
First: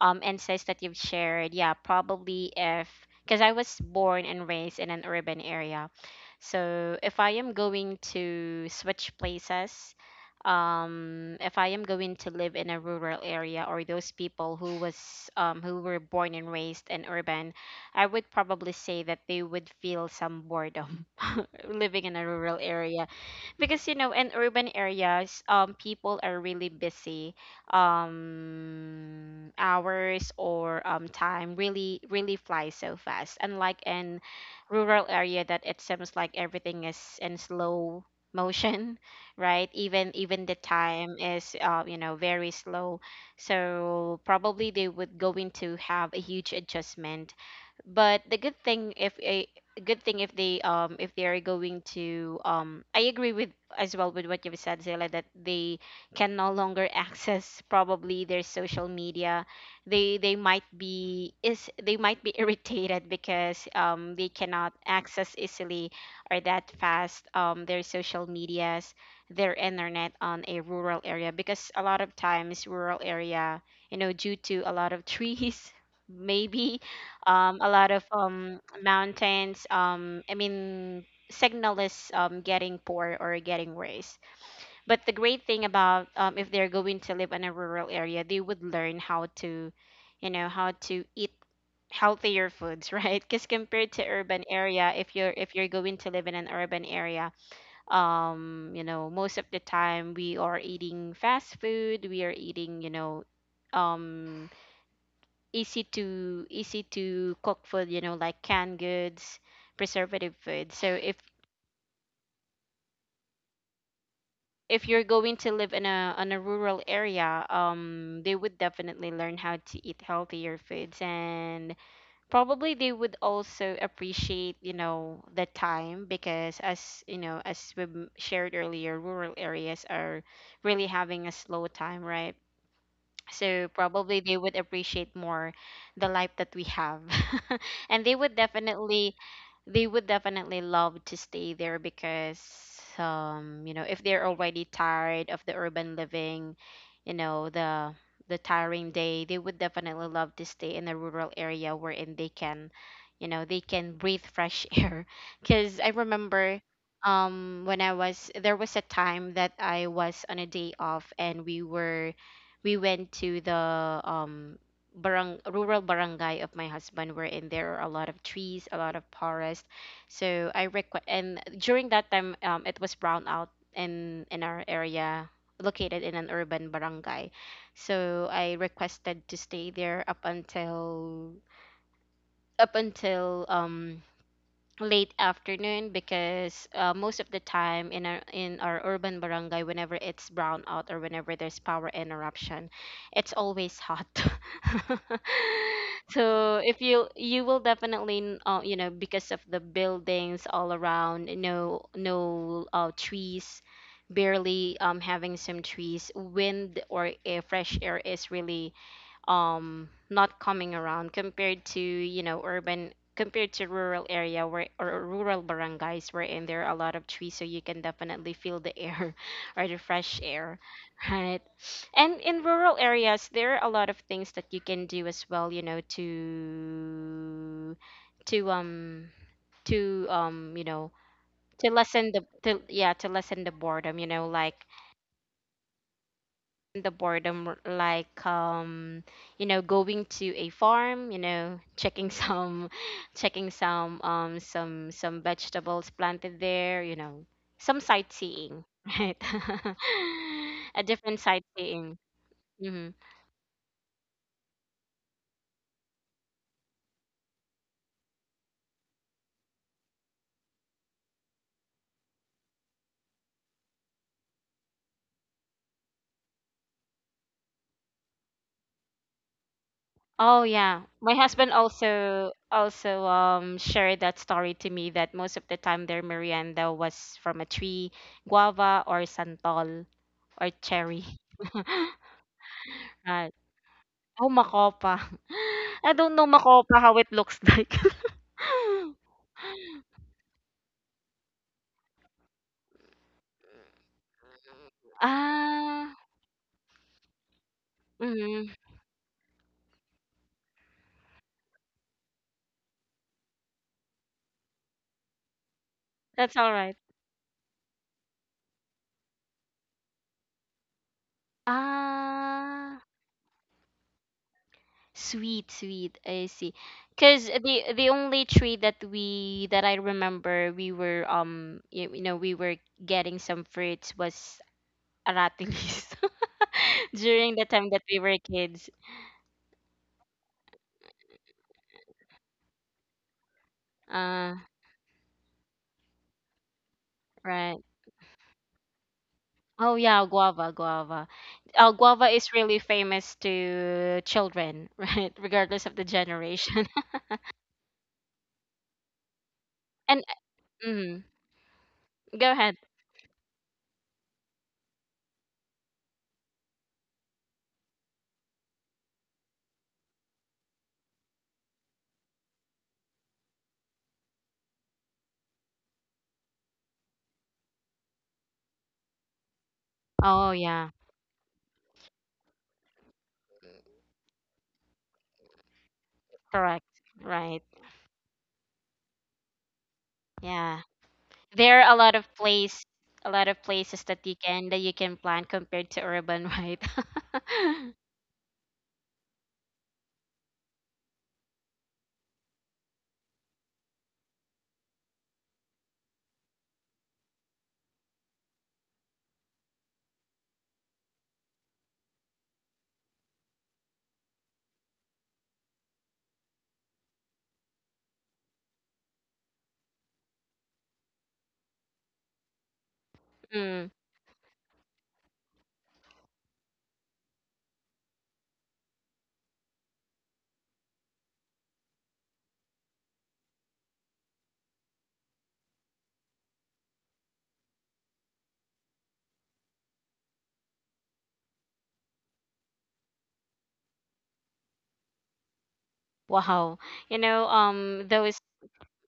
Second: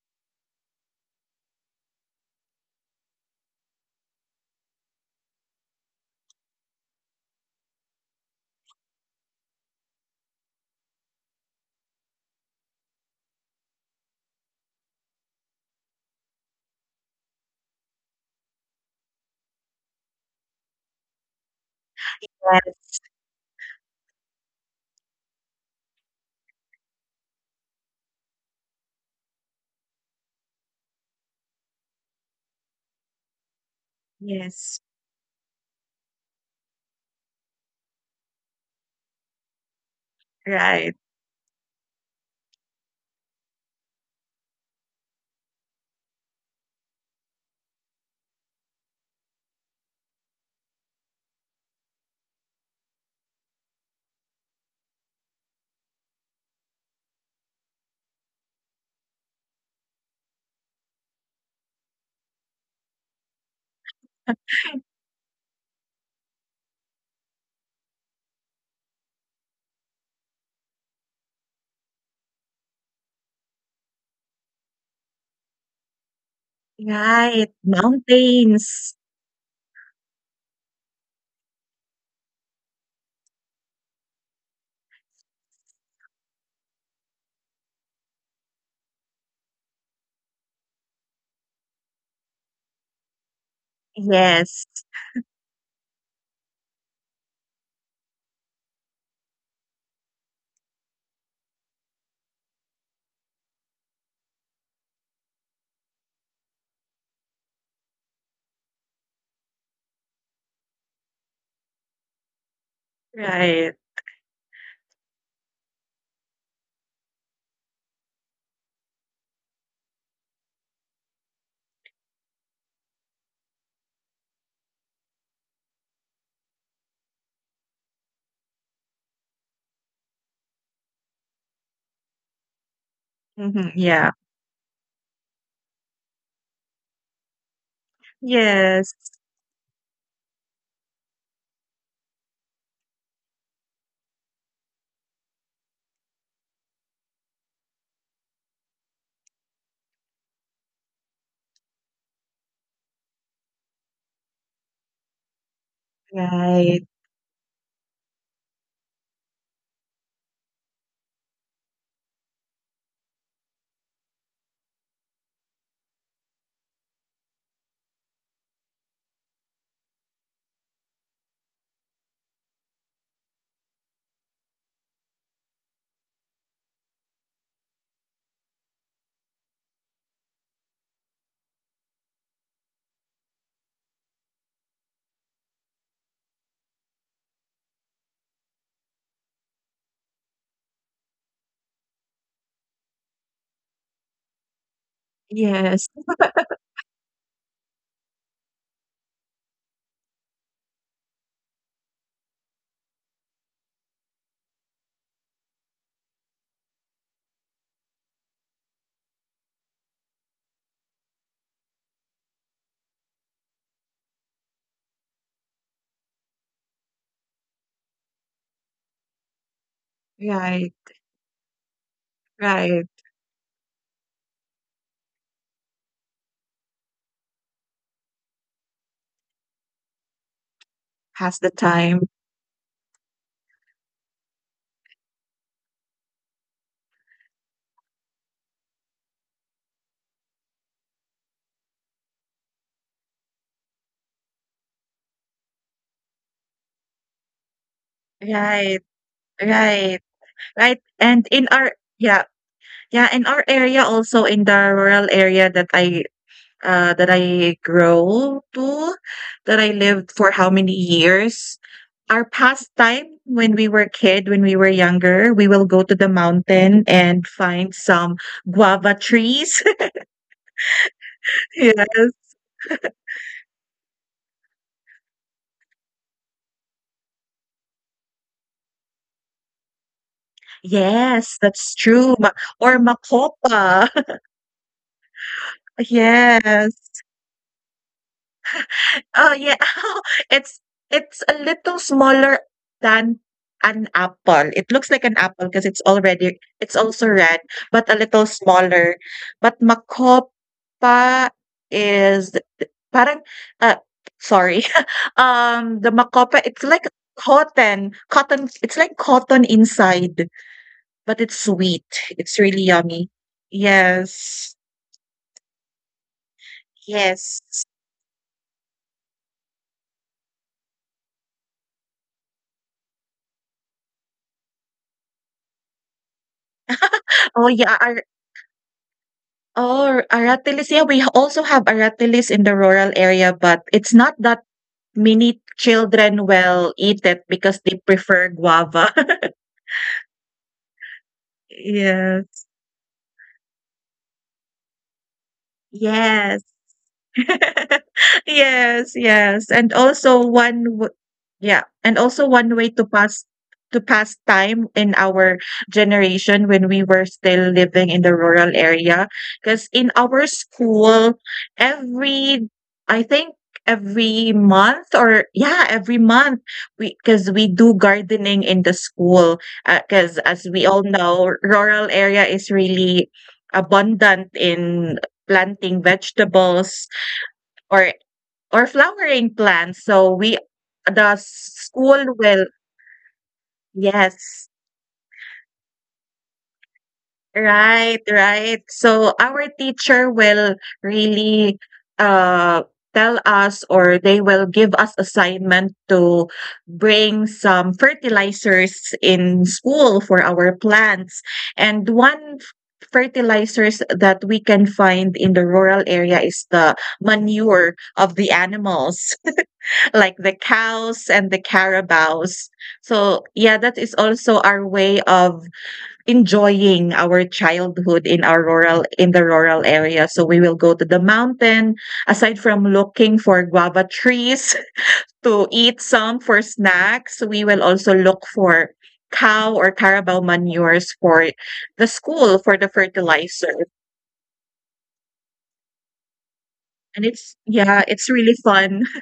Speaker 1: insights that you've shared, yeah, probably if, because I was born and raised in an urban area. So if I am going to switch places, if I am going to live in a rural area, or those people who was, who were born and raised in urban, I would probably say that they would feel some boredom [LAUGHS] living in a rural
Speaker 2: Yes.
Speaker 1: area, because you know, in urban areas, people are really busy, hours, or, time really really flies so fast, unlike in
Speaker 2: Yes.
Speaker 1: rural area that it seems like everything is in slow motion, [LAUGHS] right? Even, the
Speaker 2: Right.
Speaker 1: time is, you know, very slow. So probably they would going to have a huge adjustment. But the good thing if a, good thing if they, if they are going to, I agree with, as well with what you've said, Zayla, that they can no longer access probably their social media. They might be is, they might be [LAUGHS] irritated, because, they cannot access easily, or that fast, their social medias, their internet on a rural area, because a lot of times rural area, you know, due to a lot of trees, [LAUGHS] maybe,
Speaker 2: Right,
Speaker 1: a lot of,
Speaker 2: mountains.
Speaker 1: mountains. I mean, signal is, getting poor, or getting worse. But the great thing about, if they're going to live in a rural area, they would learn how to, you know, how to eat healthier foods, [LAUGHS] right? Because compared to urban
Speaker 2: Yes,
Speaker 1: area, if you're, if you're going to live in an urban area, you know, most of the time we are eating fast food, we are eating, you know, um easy to, easy to cook food, you know, like canned goods, preservative food. So if,
Speaker 2: right.
Speaker 1: you're going to live in a on a rural area, they would definitely learn how to eat healthier foods. And probably they would also appreciate, you know, the time. Because as you know, as we shared earlier, rural areas are really having a slow time, right? So
Speaker 2: Mhm, yeah.
Speaker 1: probably they would appreciate more the life that we have [LAUGHS] and they would
Speaker 2: Yes,
Speaker 1: definitely, they would definitely love to stay there. Because, you know, if they're already tired of the urban living, you know, the, tiring day, they would definitely love to stay in a rural area, wherein they can, you know, they can breathe fresh [LAUGHS] air. Because I remember,
Speaker 2: right.
Speaker 1: when I was, there was a time that I was on a day off, and we were, we went to the, um barang, rural barangay of my husband, wherein there are a lot of trees, a lot of forest. So I request, and during that time, it was brownout in our area, located in an urban barangay. So I requested to stay there up until late afternoon because most of the time in our urban barangay whenever it's brownout or whenever there's power interruption it's always hot [LAUGHS]
Speaker 2: Yes,
Speaker 1: so if you will definitely you know because of the buildings all around no trees, barely having some trees, wind or air, fresh air is really not coming around compared to, you know, urban compared to rural area, where or rural barangays wherein there are a lot of trees so you can definitely feel the air [LAUGHS] or the fresh air.
Speaker 2: right,
Speaker 1: [LAUGHS] Right. And in rural
Speaker 2: right.
Speaker 1: areas there are a lot of things that you can do as well, you know, to to um to
Speaker 2: Pass the
Speaker 1: to
Speaker 2: time.
Speaker 1: lessen the to yeah, to lessen the boredom, you know, like the boredom r- like um you know, going to a farm, you know, checking some [LAUGHS] checking some some vegetables planted there, you know, some sightseeing.
Speaker 2: Right,
Speaker 1: [LAUGHS] Right.
Speaker 2: right,
Speaker 1: [LAUGHS]
Speaker 2: right.
Speaker 1: A different
Speaker 2: And in our
Speaker 1: sightseeing.
Speaker 2: yeah,
Speaker 1: Hmm.
Speaker 2: yeah, in our area also in the rural area that I grow to, that I lived for how many years. Our pastime when we were kid, when we were younger, we will go to the mountain and find some guava trees. [LAUGHS]
Speaker 1: Oh yeah, my husband also
Speaker 2: Yes.
Speaker 1: also um shared that story to me that most of the time their merienda was from a tree, guava or santol or cherry.
Speaker 2: Yes, that's
Speaker 1: [LAUGHS]
Speaker 2: true. Ma or
Speaker 1: Right.
Speaker 2: makopa.
Speaker 1: Oh, makopa. [LAUGHS]
Speaker 2: [LAUGHS]
Speaker 1: I don't know
Speaker 2: Yes.
Speaker 1: makopa how it looks like. [LAUGHS]
Speaker 2: Oh, yeah. [LAUGHS] It's it's a little smaller than an apple. It looks like an apple because it's
Speaker 1: Ah,
Speaker 2: already it's also red, but a little
Speaker 1: mhm,
Speaker 2: smaller. But makopa is Parang, ah, sorry, [LAUGHS] the
Speaker 1: that's
Speaker 2: makopa, it's
Speaker 1: alright.
Speaker 2: like cotton, it's like cotton inside, but it's sweet. It's really
Speaker 1: Ah,
Speaker 2: yummy. Yes,
Speaker 1: sweet, sweet. I see. Because
Speaker 2: yes.
Speaker 1: the only tree that we that I remember we were you, you know we were getting some fruits was aratilis [LAUGHS] during
Speaker 2: Oh,
Speaker 1: the time
Speaker 2: yeah,
Speaker 1: that we
Speaker 2: ar
Speaker 1: were kids.
Speaker 2: oh, aratilis, yeah, we also have aratilis in the rural area, but it's not that
Speaker 1: Ah,
Speaker 2: many children will eat it because
Speaker 1: right.
Speaker 2: they prefer guava. [LAUGHS]
Speaker 1: Oh yeah, guava, guava. Guava is
Speaker 2: Yes,
Speaker 1: really famous to children, [LAUGHS] right? Regardless of the
Speaker 2: yes.
Speaker 1: generation. [LAUGHS]
Speaker 2: [LAUGHS] Yes, yes. And
Speaker 1: And
Speaker 2: also one w
Speaker 1: mm,
Speaker 2: yeah, and also
Speaker 1: go
Speaker 2: one
Speaker 1: ahead.
Speaker 2: way to pass time in our generation when we were still living in the rural area. Because in our school, every I think every month or yeah, every month we because we do gardening in the school. Because
Speaker 1: Oh
Speaker 2: as we
Speaker 1: yeah,
Speaker 2: all know, rural area is really abundant in planting
Speaker 1: correct.
Speaker 2: vegetables
Speaker 1: Right.
Speaker 2: or or flowering plants. So we
Speaker 1: Yeah.
Speaker 2: the
Speaker 1: There are a
Speaker 2: school
Speaker 1: lot of
Speaker 2: will
Speaker 1: place a lot of places that you
Speaker 2: yes,
Speaker 1: can plant compared to urban, [LAUGHS] right? [LAUGHS]
Speaker 2: right, right. So our teacher will really uh tell us or they will give us assignment to bring some fertilizers in school for our plants. And one fertilizers that we can find in the rural area is the manure of the animals like the cows and the carabaos. So, yeah, that
Speaker 1: Mm,
Speaker 2: is also our way of enjoying our childhood in our rural in the rural area. So, we will go to the mountain, aside from looking for guava trees [LAUGHS] to eat some for snacks, we will also look for cow or carabao manures for the school for the fertilizer.
Speaker 1: wow.
Speaker 2: And
Speaker 1: You
Speaker 2: it's
Speaker 1: know,
Speaker 2: yeah,
Speaker 1: um,
Speaker 2: it's really
Speaker 1: those—
Speaker 2: fun. [LAUGHS]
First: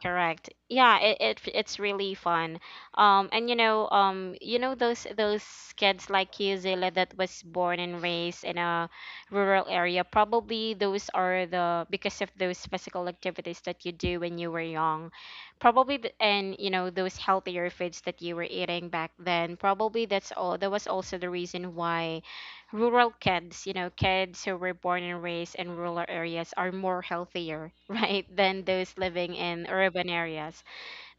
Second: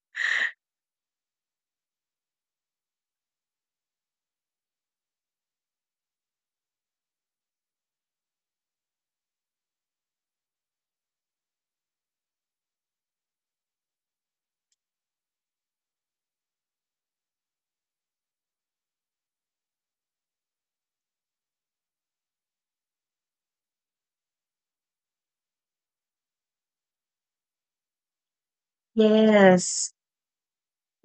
Speaker 1: correct. Yeah, it's really fun. And you know, you know, those kids like you, Zilla, that was born and raised in a rural area. Probably those are the— because of those physical activities that you do when you were young. Probably and you know those healthier foods that you were eating back then. Probably that's all. That was also the reason why rural kids, you know, kids who were born and raised in rural areas are more healthier, [LAUGHS] right, than those living in
Speaker 2: Yes.
Speaker 1: urban areas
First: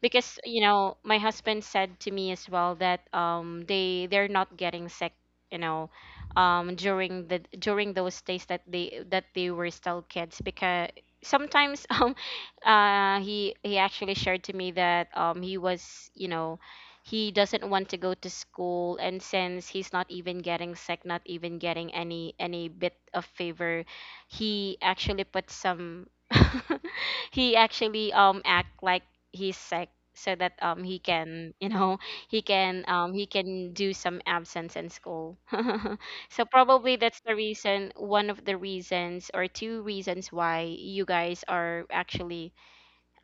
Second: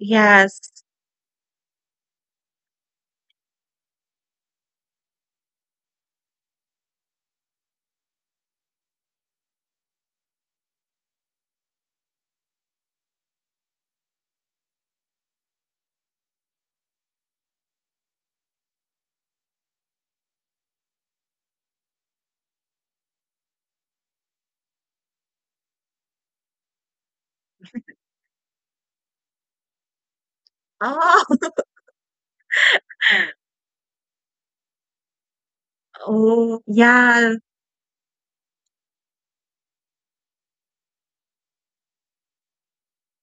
Speaker 1: because you know my husband said to me as well that they they're not getting sick, you know, during the during those days that they were still kids because sometimes [LAUGHS] he actually shared to me that he was, you know, he doesn't want to go to school, and since he's not even getting sick, not even getting any bit of fever, he actually put some— [LAUGHS] he actually act like he's sick so that he
Speaker 2: Oh.
Speaker 1: can, you know, he
Speaker 2: [LAUGHS]
Speaker 1: can do some absence in school. [LAUGHS] So
Speaker 2: Oh,
Speaker 1: probably that's the
Speaker 2: yeah,
Speaker 1: reason, one of the reasons or two reasons why you guys are actually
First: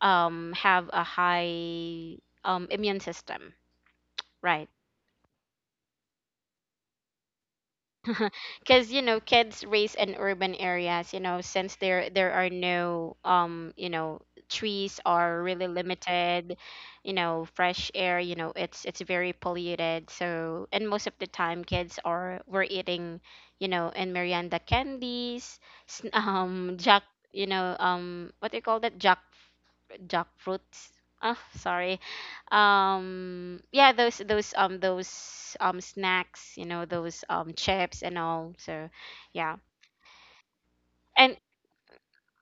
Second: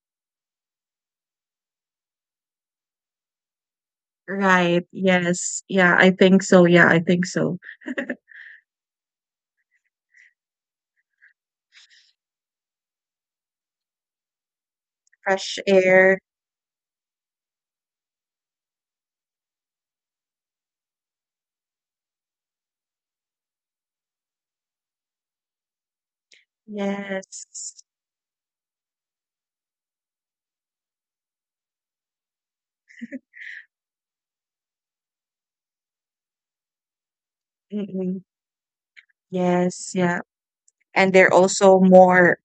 Speaker 1: have a high immune system, right?
Speaker 2: right, yes. Yeah, I think so, yeah, I think so.
Speaker 1: Because you know kids raised in urban areas, you know, since there are no you know trees are
Speaker 2: Fresh
Speaker 1: really
Speaker 2: air,
Speaker 1: limited, you know, fresh air, you know, it's very polluted, so, and most of the time kids are— were eating, you know, and Miranda candies, [LAUGHS] jack, you know,
Speaker 2: yes.
Speaker 1: what do you call that, jackfruits. Ah, sorry. Yeah, those those snacks, you know, those chips and
Speaker 2: Mm-mm.
Speaker 1: all. So, yeah.
Speaker 2: Yes, yeah. And they're
Speaker 1: And
Speaker 2: also more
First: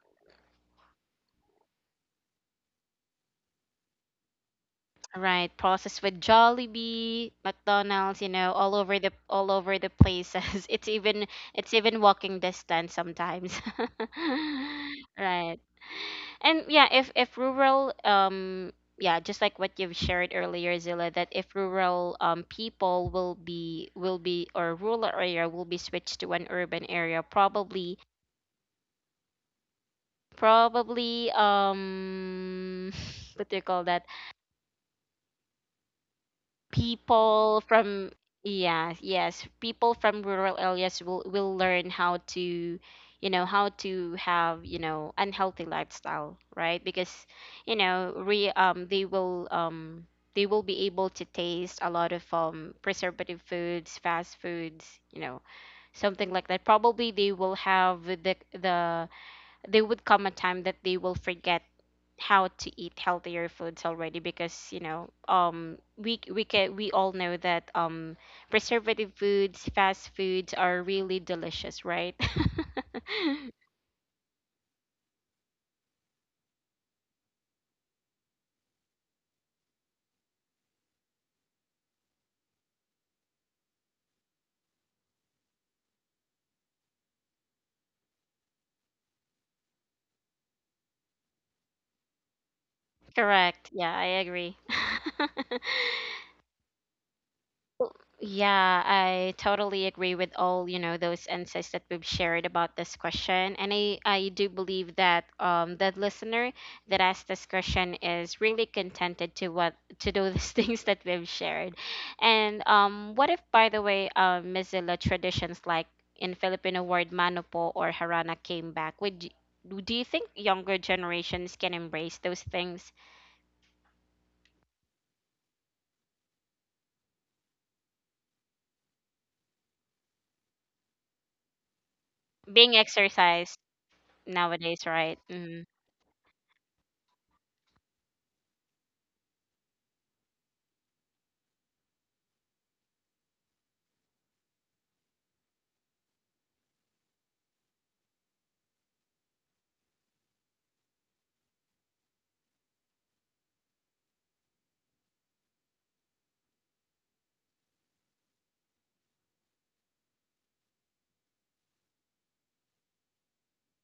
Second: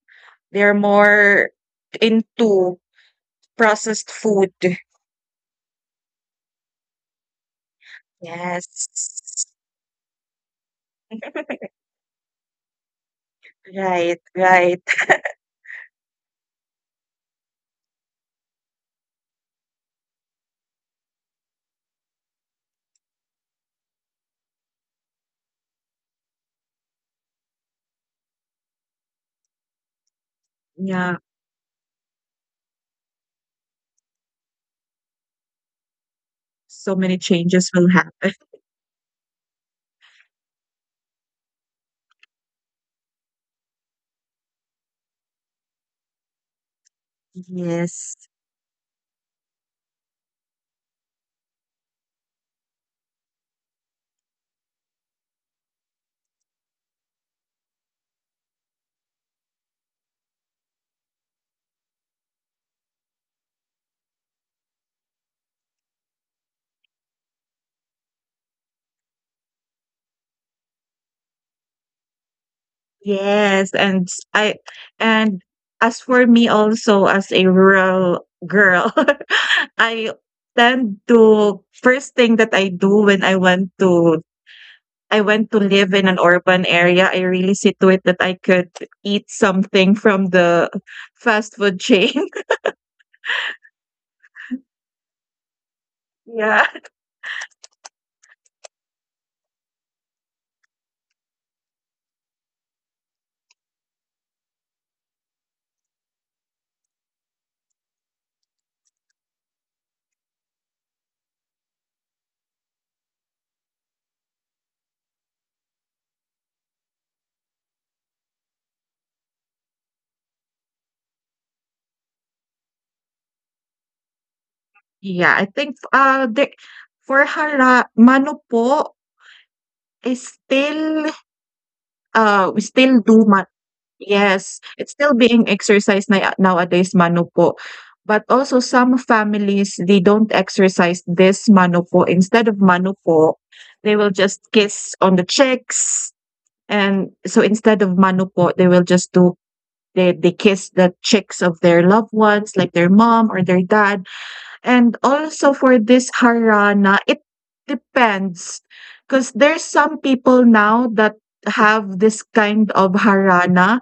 Speaker 2: they're more into processed food.
Speaker 1: right, processed, with Jollibee, McDonald's, you know, all
Speaker 2: Yes.
Speaker 1: over the, all over the places. [LAUGHS] It's even, it's
Speaker 2: [LAUGHS]
Speaker 1: even walking distance sometimes. [LAUGHS]
Speaker 2: Right, right.
Speaker 1: Right. And yeah, if rural yeah, just like what you've shared earlier, Zilla, that if rural people will be, will be, or rural area will be switched to an urban area, probably,
Speaker 2: Yeah,
Speaker 1: probably [LAUGHS] what do you call that?
Speaker 2: so many
Speaker 1: People
Speaker 2: changes will
Speaker 1: from—
Speaker 2: happen.
Speaker 1: yeah, yes, people from rural areas will learn how to, you know, how to have, you know, unhealthy lifestyle, right? Because
Speaker 2: [LAUGHS]
Speaker 1: you know
Speaker 2: Yes.
Speaker 1: re they will be able to taste a lot of preservative foods, fast foods, you know, something like that. Probably they will have the— they would come a time that they will forget how to eat healthier foods already because, you know, we all know that preservative foods, fast foods are really delicious, right?
Speaker 2: Yes,
Speaker 1: [LAUGHS]
Speaker 2: and s- I and as for me also as a rural girl, [LAUGHS] I tend to first thing that I do when I want to I went to live in an urban area, I really see to it that I could eat something from the fast food chain. [LAUGHS]
Speaker 1: Correct. Yeah, I agree. [LAUGHS]
Speaker 2: Yeah.
Speaker 1: Well, yeah, I totally agree with all, you know, those insights that we've shared about this question. And I do believe that the listener that asked this question is really contented to what, to those [LAUGHS] things that we've shared. And what if, by the way, Mozilla traditions like in Filipino word manopo or harana came back? Would you, do you think younger generations can embrace those things
Speaker 2: Yeah, I think for hara mano po is still we
Speaker 1: being
Speaker 2: still do.
Speaker 1: exercised
Speaker 2: Yes,
Speaker 1: nowadays,
Speaker 2: it's still
Speaker 1: right?
Speaker 2: being
Speaker 1: Mm.
Speaker 2: exercised na nowadays, mano po. But also some families, they don't exercise this mano po. Instead of mano po, they will just kiss on the cheeks, and so instead of mano po, they will just do they kiss the cheeks of their loved ones, like their mom or their dad. And also for this harana, it depends, because there's some people now that have this kind of harana.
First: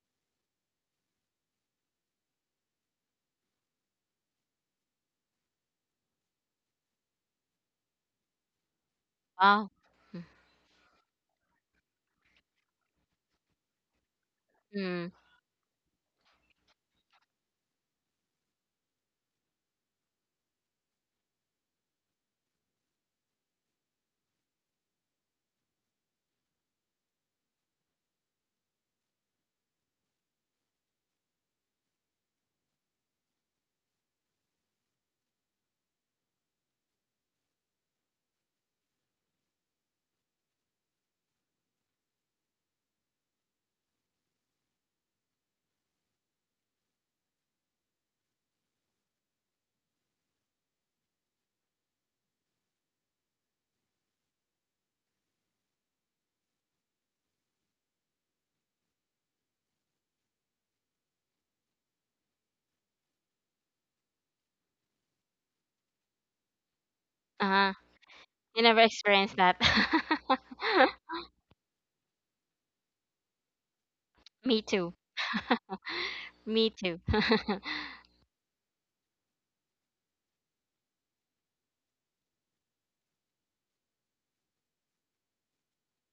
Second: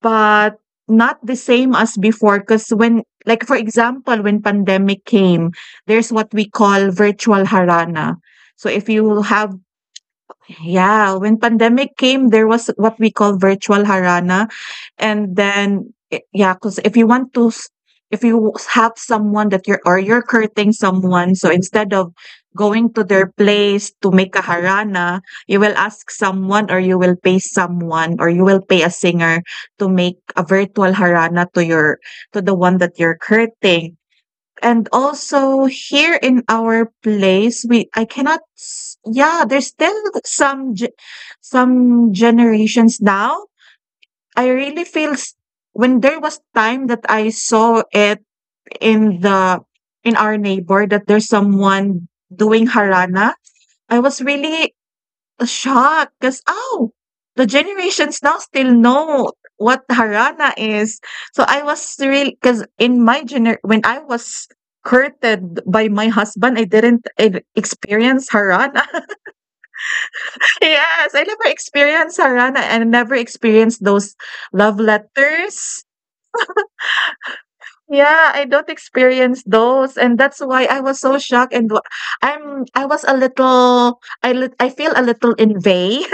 Speaker 2: But not the same as before, 'cause when like, for example, when pandemic came, there's what we call virtual harana. So if you have.
Speaker 1: Wow.
Speaker 2: Yeah, when pandemic came, there was what we call virtual harana,
Speaker 1: Mm.
Speaker 2: and then I yeah, 'cause if you want to s if you have someone that you're or you're courting someone, so instead of going to their place to make a harana, you will ask someone or you will pay someone or you will pay a singer to make a virtual harana to your to the one that you're courting. And also here in our place, we I cannot s yeah, there's still some ge some generations now. I really feels when there was time that I saw it in the in our neighbor that there's someone doing harana, I was really A cause "Oh, the generations now still know what harana is." So I was cause in my gener when I was courted by my husband, I didn't e
Speaker 1: Uh-huh.
Speaker 2: experience
Speaker 1: You never
Speaker 2: harana. [LAUGHS]
Speaker 1: experienced that. [LAUGHS]
Speaker 2: Yes, I never experienced harana and never experienced those
Speaker 1: Me
Speaker 2: love
Speaker 1: too.
Speaker 2: letters.
Speaker 1: Me too. [LAUGHS]
Speaker 2: Yeah, I don't experience those, and that's why I was so shocked and wa I was a little I feel a little envy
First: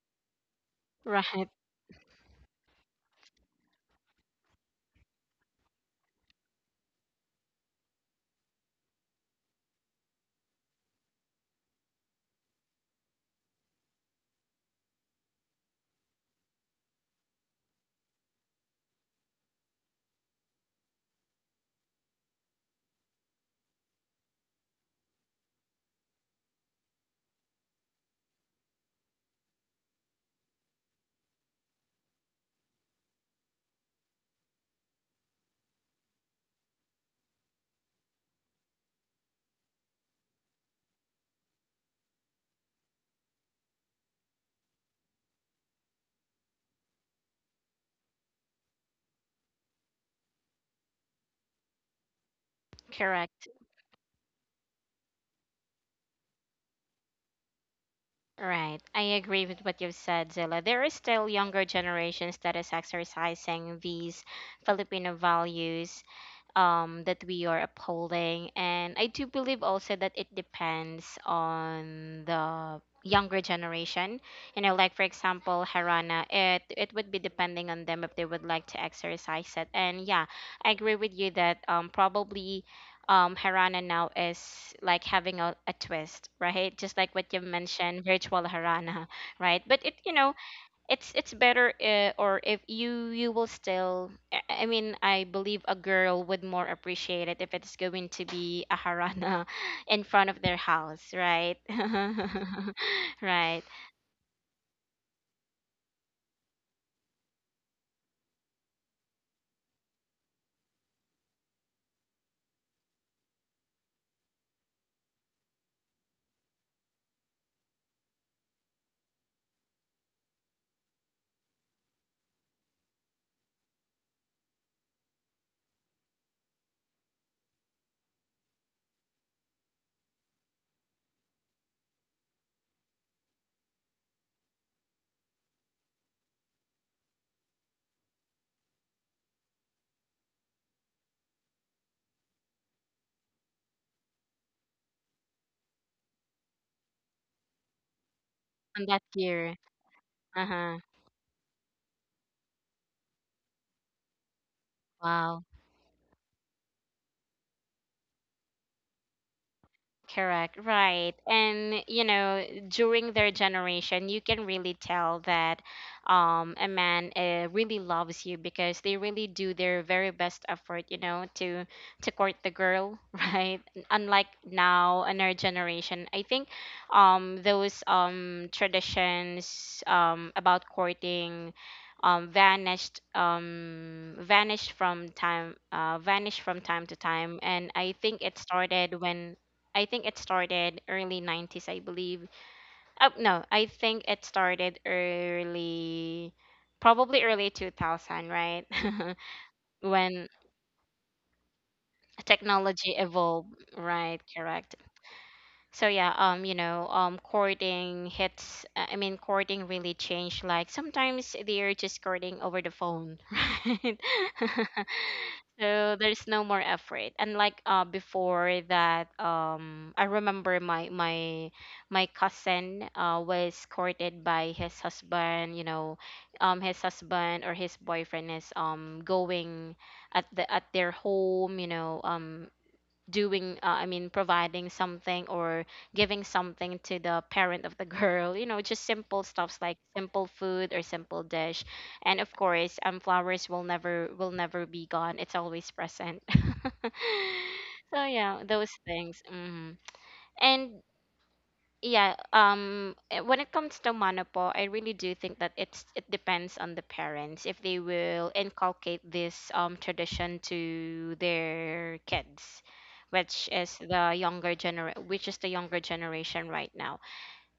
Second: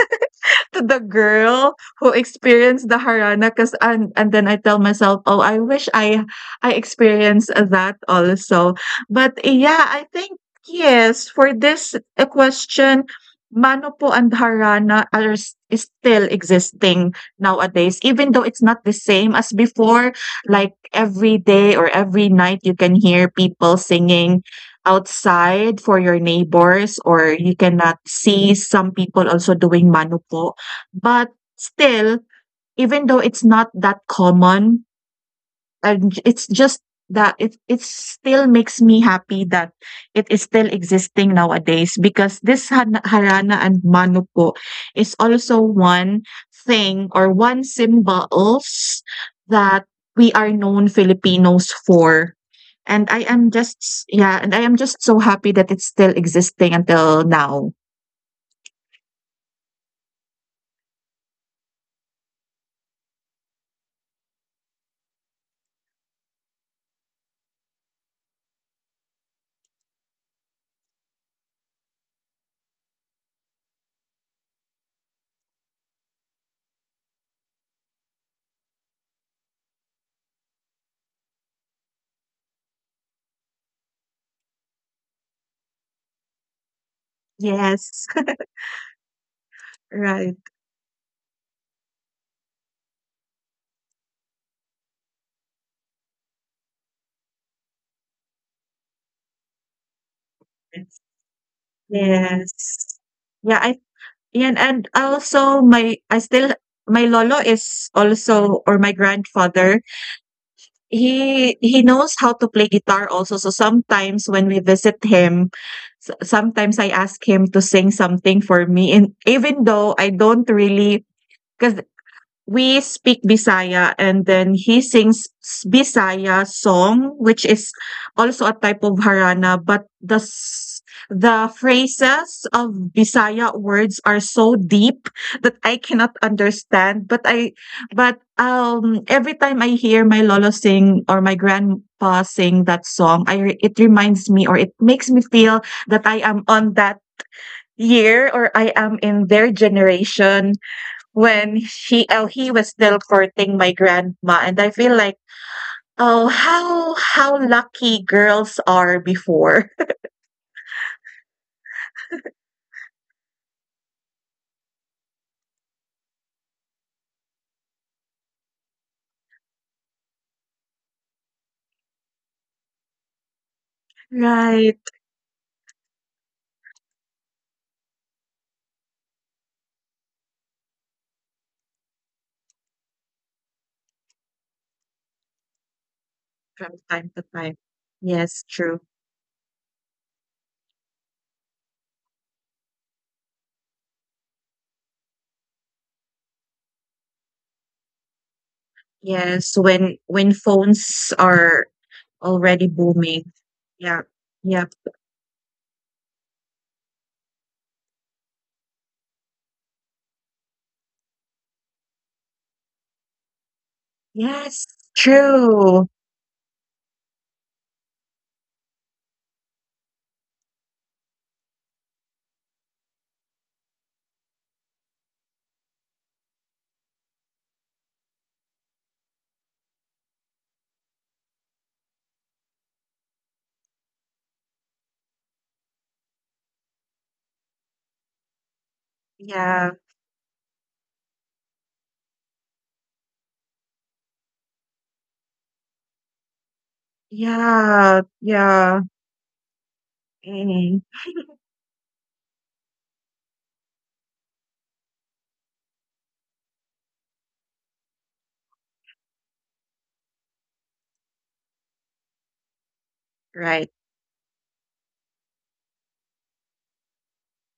Speaker 2: to the
Speaker 1: Right.
Speaker 2: girl who experienced the harana because and then I tell myself, "Oh, I wish I experienced that also." But yeah, I think yes, for this question, Manopo and Harana is still existing nowadays, even though it's not the same as before. Like every day or every night, you can hear people singing outside for your neighbors, or you cannot see some people also doing Manupo but still, even though it's not that common, and it's just that it still makes me happy that it is still existing nowadays because this harana and mano po is also one thing or one symbols that we are known Filipinos for. And I
Speaker 1: Correct.
Speaker 2: am just yeah, and I am just so happy that it's still existing until now.
Speaker 1: Right. I agree with what you've said, Zilla. There are still younger generations that is exercising these Filipino values, that we are upholding. And I do believe also that it depends on the younger generation. You know, like for example, Harana, it would be depending on them if they would like to exercise it. And yeah, I agree with you that, probably, harana now is like having a twist, right, just like what you mentioned,
Speaker 2: Yes,
Speaker 1: virtual harana, right? But
Speaker 2: [LAUGHS]
Speaker 1: it, you know,
Speaker 2: right.
Speaker 1: it's better, or if you, you will still, I mean, I believe a girl would more appreciate it if it's going to be a harana [LAUGHS] in front of their house, right? [LAUGHS]
Speaker 2: Yes. Yeah,
Speaker 1: Right.
Speaker 2: I Yan and also my I still my lolo is also or my grandfather, he knows how to play guitar also, so sometimes when we visit him, so sometimes I ask him to sing something for me and even though I don't really 'cause we speak Bisaya and then he sings Bisaya song, which is also a type of harana, but the phrases of Bisaya words are so deep that I cannot understand. But every time I hear my lolo sing or my grandpa sing that song, it reminds me or it makes me feel that I am on that year or I
Speaker 1: On
Speaker 2: am
Speaker 1: that
Speaker 2: in their
Speaker 1: gear.
Speaker 2: generation
Speaker 1: Uh-huh.
Speaker 2: when he was still courting my grandma, and I feel like,
Speaker 1: Wow.
Speaker 2: oh, how lucky girls are before. [LAUGHS]
Speaker 1: Correct, right. And you know, during their generation, you can really tell that a man, really loves you because they really do their very best effort, you know, to court the girl, [LAUGHS] right? Unlike
Speaker 2: Right.
Speaker 1: now in our generation, I think those traditions about courting vanished from time, vanished from
Speaker 2: From
Speaker 1: time to
Speaker 2: time to
Speaker 1: time,
Speaker 2: time.
Speaker 1: and I think it
Speaker 2: Yes, true.
Speaker 1: started when— I think it started early 90s, I believe. Oh, no, I think it started early, probably early 2000, right? [LAUGHS]
Speaker 2: Yes, when
Speaker 1: When
Speaker 2: when phones are already
Speaker 1: technology
Speaker 2: booming.
Speaker 1: evolved,
Speaker 2: Yeah.
Speaker 1: right? Correct.
Speaker 2: Yep.
Speaker 1: So yeah, you know, courting hits, I mean, courting really changed, like sometimes they're just courting over the phone. [LAUGHS] Right.
Speaker 2: Yes,
Speaker 1: [LAUGHS]
Speaker 2: true.
Speaker 1: So there's no more effort, and like, uh, before that, I remember my my cousin, uh, was courted by his husband, you know, his husband or his boyfriend is going at the, at their home, you know, doing, I mean, providing something or giving something to the parent of the [LAUGHS] girl, you know, just simple stuffs
Speaker 2: Yeah.
Speaker 1: like simple food or simple dish. And of course, flowers will never, will never be gone, it's always present. [LAUGHS]
Speaker 2: Yeah.
Speaker 1: So yeah, those
Speaker 2: Yeah.
Speaker 1: things. Hmm. And
Speaker 2: Mm,
Speaker 1: yeah, eh, when it comes to Monopo, I really do think that it's, it depends on the parents if they will inculcate this tradition to their kids, which
Speaker 2: right.
Speaker 1: is the younger gener— which is the younger generation right now.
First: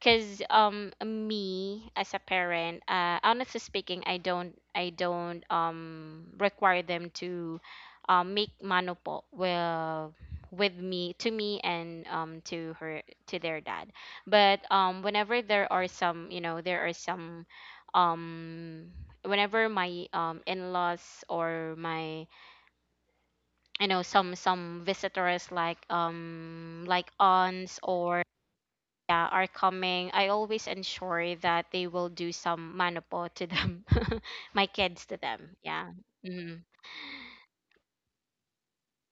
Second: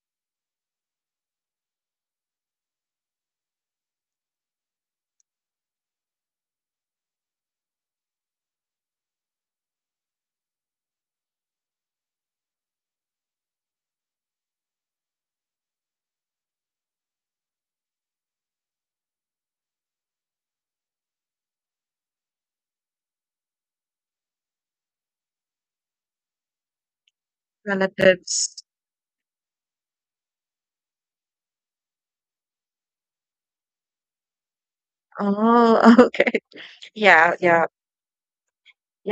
Speaker 1: Cause me as a parent, honestly speaking, I don't require them to make manopo, well, with me, to me, and to her, to their dad. But whenever there are some, you know, there are some um whenever my in-laws or my, you know, some visitors like aunts or,
Speaker 2: Relatives.
Speaker 1: yeah, are coming, I always ensure that they will do some manopo to them, [LAUGHS] my kids to them. Yeah,
Speaker 2: Oh, [LAUGHS] okay.
Speaker 1: mm-hmm.
Speaker 2: Yeah, yeah.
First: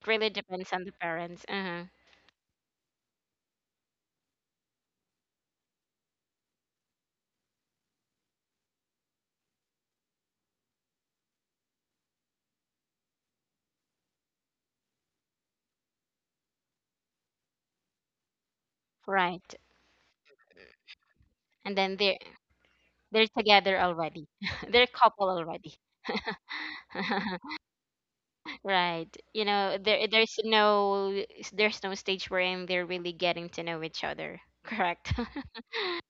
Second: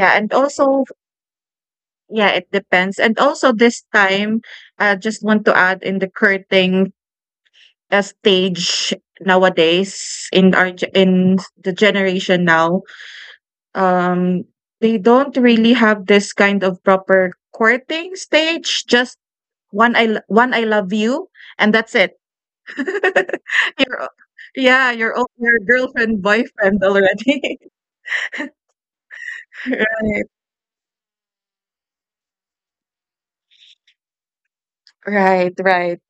Speaker 1: It really
Speaker 2: and
Speaker 1: depends on
Speaker 2: also
Speaker 1: the parents. Uh-huh.
Speaker 2: yeah, it depends. And also this time, I just want to add in the curtain stage nowadays in our in the generation now, um, they don't really have this kind of proper courting stage. Just
Speaker 1: Right,
Speaker 2: one I love you, and
Speaker 1: and
Speaker 2: that's
Speaker 1: then they're
Speaker 2: it. [LAUGHS]
Speaker 1: they're together
Speaker 2: You're o-
Speaker 1: already. [LAUGHS] They're a
Speaker 2: yeah,
Speaker 1: couple
Speaker 2: your
Speaker 1: already.
Speaker 2: girlfriend boyfriend already.
Speaker 1: [LAUGHS] Right. You
Speaker 2: [LAUGHS]
Speaker 1: know, there
Speaker 2: Right,
Speaker 1: there's no stage wherein they're really getting to know each other. Correct.
Speaker 2: right,
Speaker 1: [LAUGHS]
Speaker 2: right,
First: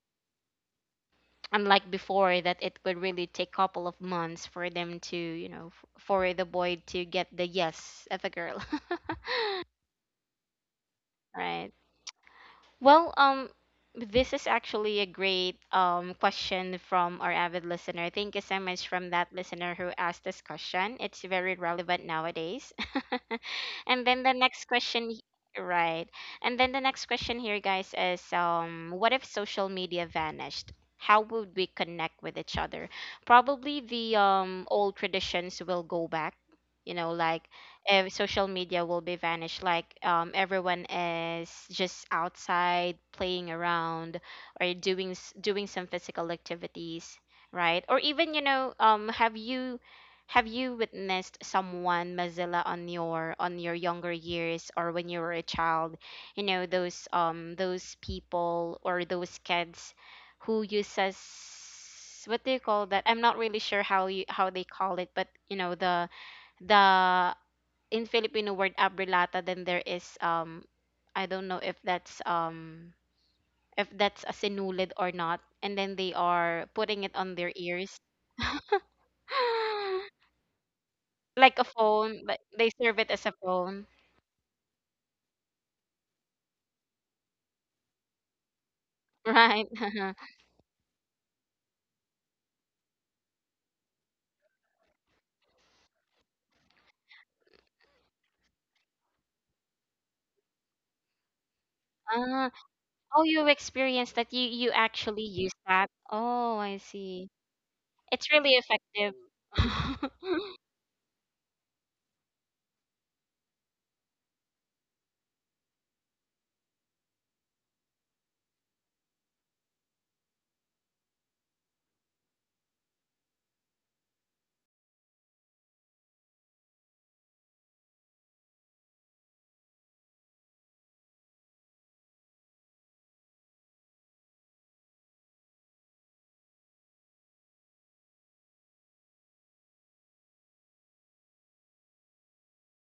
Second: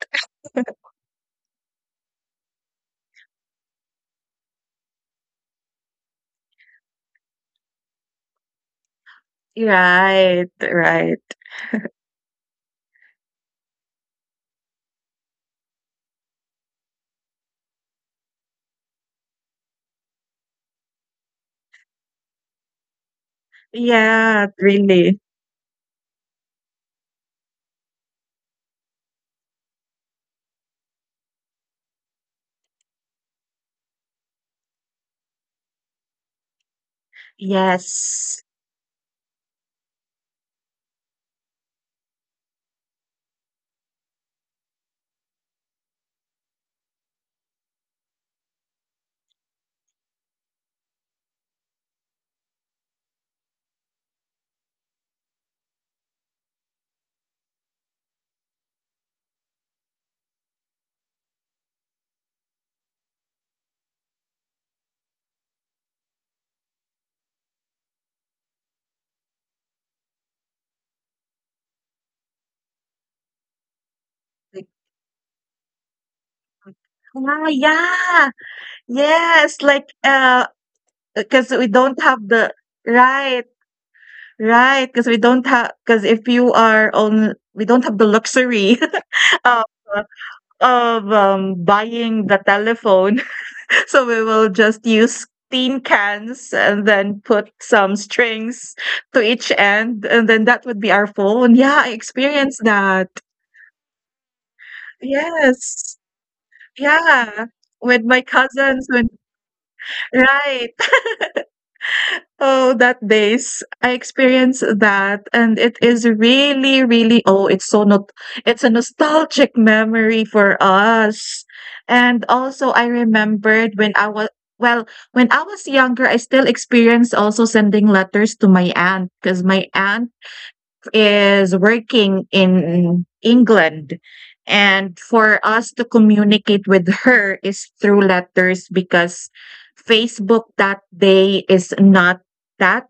Speaker 1: Unlike before, that it would really take couple of months for them to, you know, for the boy to get the yes of a girl. [LAUGHS]
Speaker 2: right, right.
Speaker 1: Right. Well, this is actually a great question from our avid listener. Thank you so much from that listener who asked this question. It's very relevant nowadays. [LAUGHS] And then the
Speaker 2: Yeah,
Speaker 1: next question,
Speaker 2: really.
Speaker 1: right? And then the next question here, guys, is, what if social media vanished? How would we connect with each other? Probably the old traditions will go back. You know, like
Speaker 2: Yes.
Speaker 1: social media will be vanished, like, everyone is just outside playing around or doing some physical activities, right? Or even, you know, have you witnessed someone mozilla on your younger years or when you were a child? You know those, those people or those kids who uses, what do you call that? I'm not really sure how you, how they call it, but you know the, in Filipino word abrelata, then there is, I don't know if that's, if that's a
Speaker 2: Like
Speaker 1: sinulid or not. And then they are putting it on
Speaker 2: ah,
Speaker 1: their ears.
Speaker 2: yeah. Yes, like,
Speaker 1: [GASPS]
Speaker 2: because
Speaker 1: Like a
Speaker 2: we don't
Speaker 1: phone,
Speaker 2: have
Speaker 1: but
Speaker 2: the.
Speaker 1: they serve it as a
Speaker 2: Right,
Speaker 1: phone.
Speaker 2: right. Because we don't have. Because if you are on we don't have the luxury [LAUGHS] of,
Speaker 1: Right.
Speaker 2: uh,
Speaker 1: [LAUGHS]
Speaker 2: of, buying the telephone, [LAUGHS] so we will just use tin cans and then put some strings to each end, and then that would be our phone. Yeah, I
Speaker 1: Ah,
Speaker 2: experienced that.
Speaker 1: oh, you experienced that. You actually use that.
Speaker 2: Yes.
Speaker 1: Oh, I see.
Speaker 2: Yeah. With my
Speaker 1: It's really
Speaker 2: cousins when.
Speaker 1: effective. [LAUGHS]
Speaker 2: Right. Oh, that days. I experienced that and it is really, really oh, it's so not it's a nostalgic memory for us. And also I remembered when I was well, when I was younger, I still experienced also sending letters to my aunt because my aunt is working in England. And for us to communicate with her is through letters because Facebook that day is not that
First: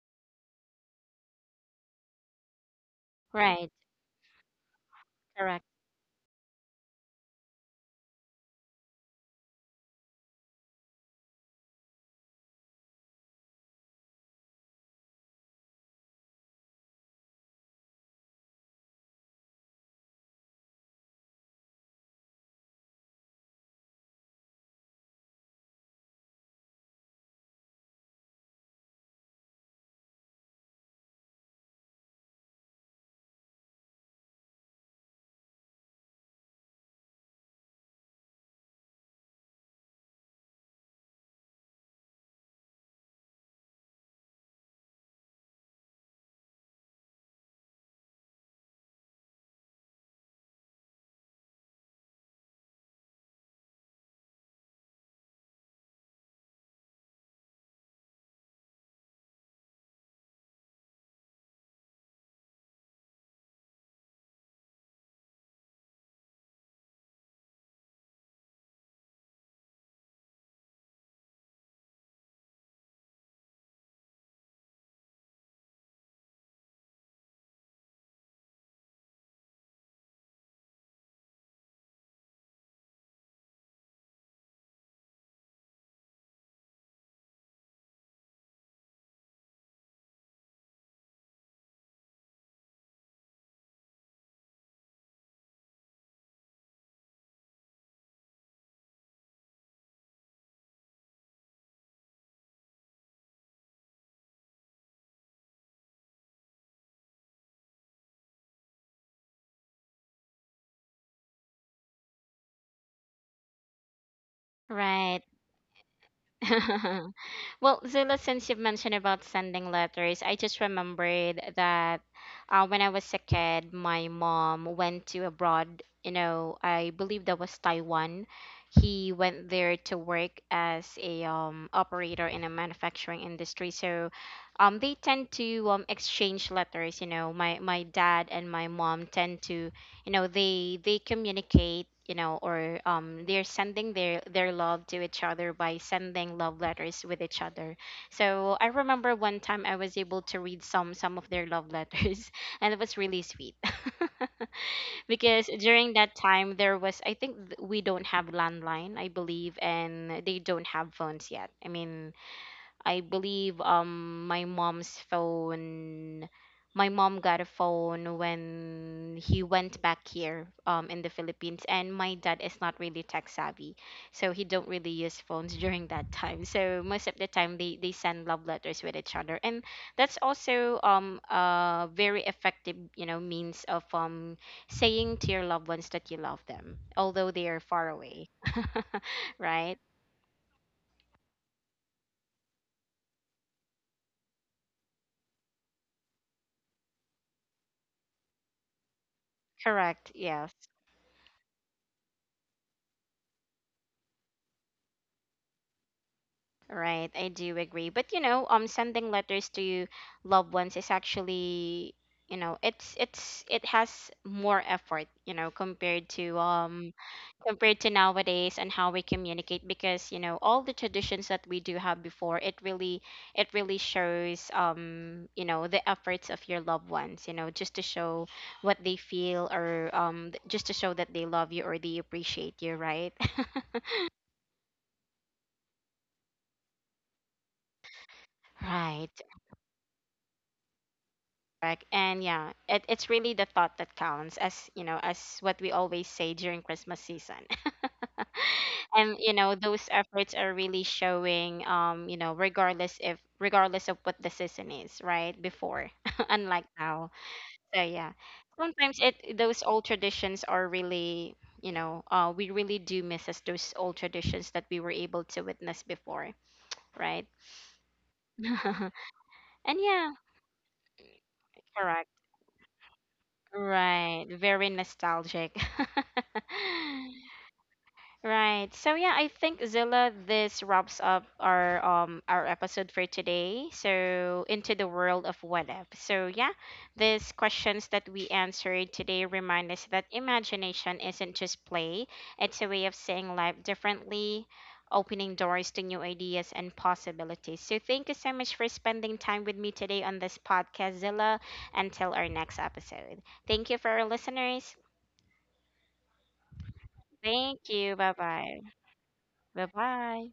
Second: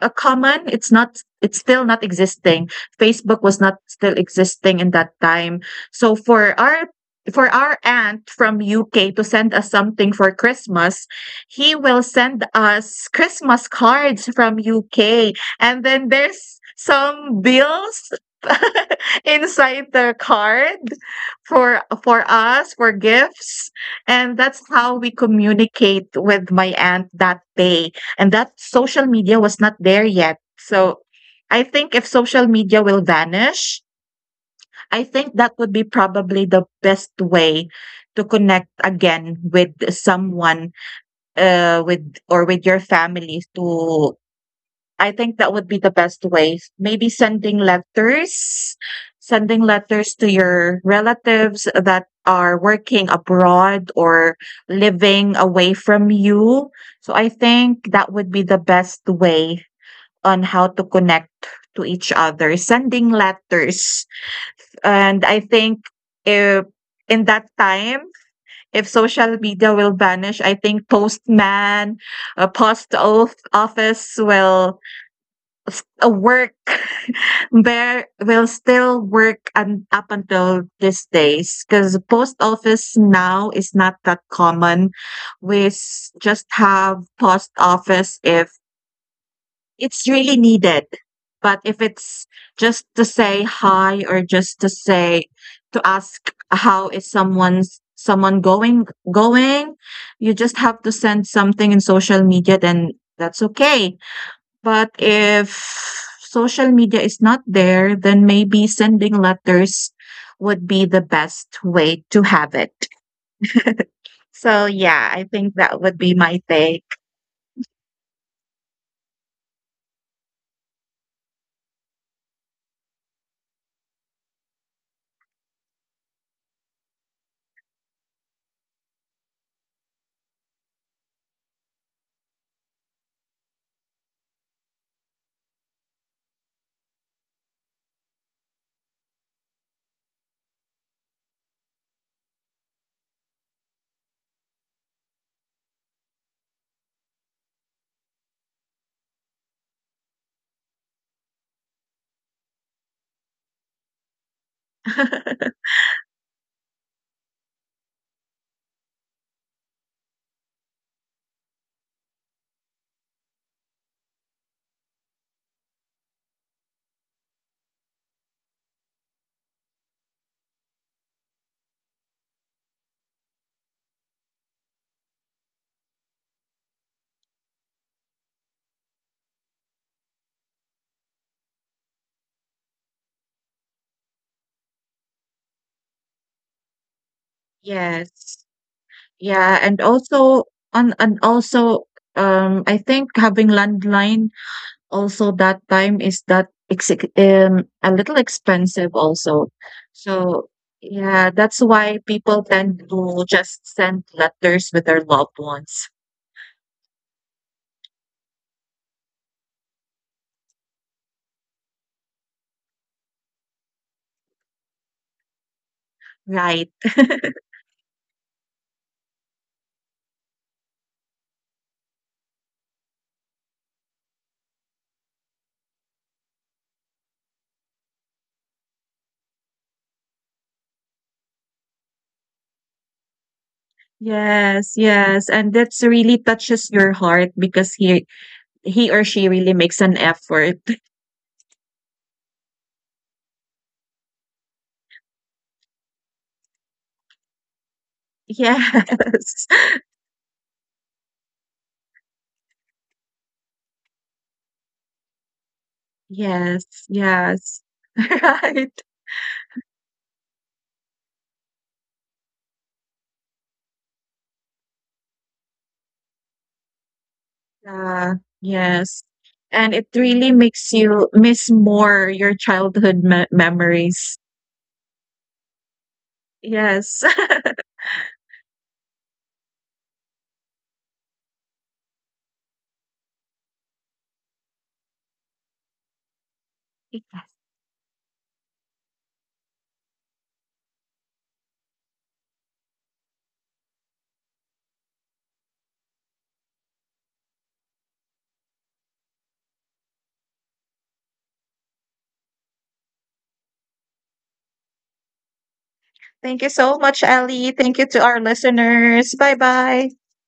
Speaker 2: common. It's not, it's still not existing. Facebook was
Speaker 1: Right.
Speaker 2: not still existing in that time.
Speaker 1: Correct.
Speaker 2: So for our aunt from UK to send us something for Christmas, he will send us Christmas cards from UK and then there's some bills [LAUGHS] inside the card for us for gifts and that's how we communicate with my aunt that day and that social media was not there yet. So I think if social media will vanish, I think that would be probably the best way to connect again with someone, with your family. To I think that would be the best way. Maybe sending letters to your relatives that are working abroad or living away from you. So I think that would be the best way on how to connect to each other, sending letters. And I think if in that time, if social media will vanish, I think Postman, Post Oath Office will a work [LAUGHS] bear will still work and up until these days because post office now is not that common. We just have post office if it's really needed. But if it's just to say hi or just to say to ask how is someone's someone going going, you just have to send something in social media then, that's okay. But if social media is not there, then maybe sending letters would be the best way to have it. So, yeah, I
Speaker 1: Right.
Speaker 2: think that would be my take.
Speaker 1: [LAUGHS] Well, Zula, since you've mentioned about sending letters, I just remembered that, when I was a kid, my mom went to abroad. You know, I believe that was Taiwan. He went there to work as a, operator in a manufacturing industry. So, they tend to, exchange letters. You know, my dad and my mom tend to, you know, they communicate, you know, or they're sending their love to each other by sending love letters with each other. So I remember one time I was able to read some of their love letters [LAUGHS] and it was really sweet. [LAUGHS] Because during that time there was, I think we don't have landline, I believe, and they don't have phones yet. I mean, I believe my mom's phone, my mom got a phone when he went back here in the Philippines, and my dad is not really tech savvy. So he don't really use phones [LAUGHS] during that time. So most of the time they send love letters with each other. And that's also a very effective, you know, means of saying to your loved ones that you love them, although they are far away.
Speaker 2: Yes.
Speaker 1: [LAUGHS]
Speaker 2: Yeah,
Speaker 1: Right?
Speaker 2: and also I think having landline, also, that time is that exec a little expensive also.
Speaker 1: Correct.
Speaker 2: So
Speaker 1: Yeah.
Speaker 2: yeah, that's why people tend to just send letters with their loved ones,
Speaker 1: Right, I do agree. But you know, sending letters to loved ones is actually, you know, it's it has more effort, you know, compared to,
Speaker 2: right?
Speaker 1: compared to nowadays and how we communicate because, you know, all the traditions that we do have before, it really shows, you know, the efforts of your loved ones, you know, just to show what they feel or just to show that they love you or they appreciate you, right? [LAUGHS]
Speaker 2: Yes, yes, and that's really touches your heart because he or
Speaker 1: Right.
Speaker 2: she really makes an effort. [LAUGHS]
Speaker 1: Correct. And yeah, it's really the thought that counts, as, you know, as what we always say during Christmas season. [LAUGHS] And, you
Speaker 2: Yes.
Speaker 1: know,
Speaker 2: [LAUGHS]
Speaker 1: those efforts are really showing, you know, regardless if regardless of what the season is, right? Before, [LAUGHS] unlike
Speaker 2: Yes,
Speaker 1: now.
Speaker 2: yes.
Speaker 1: So
Speaker 2: [LAUGHS]
Speaker 1: yeah.
Speaker 2: Right.
Speaker 1: Sometimes it those old traditions are really, you know, we really do miss, as those old traditions that we were able to witness before, right?
Speaker 2: Yeah,
Speaker 1: [LAUGHS]
Speaker 2: yes. And
Speaker 1: And
Speaker 2: it
Speaker 1: yeah,
Speaker 2: really makes you miss more
Speaker 1: correct.
Speaker 2: your childhood me memories.
Speaker 1: Right. Very nostalgic. [LAUGHS]
Speaker 2: Yes. [LAUGHS]
Speaker 1: Right. So yeah, I think, Zilla, this wraps up our, our episode for today. So into the world of what if. So yeah, these
Speaker 2: Yes.
Speaker 1: questions that we answered today remind us that imagination isn't just play. It's a way of seeing life differently, opening doors to new ideas and possibilities. So thank you so much for spending time with me today on this podcast, Zilla. Until our next episode. Thank you for our listeners.
Speaker 2: Thank you so much, Ellie.
Speaker 1: Thank
Speaker 2: Thank you
Speaker 1: you.
Speaker 2: to
Speaker 1: Bye
Speaker 2: our
Speaker 1: bye.
Speaker 2: listeners. Bye
Speaker 1: Bye
Speaker 2: bye.
Speaker 1: bye.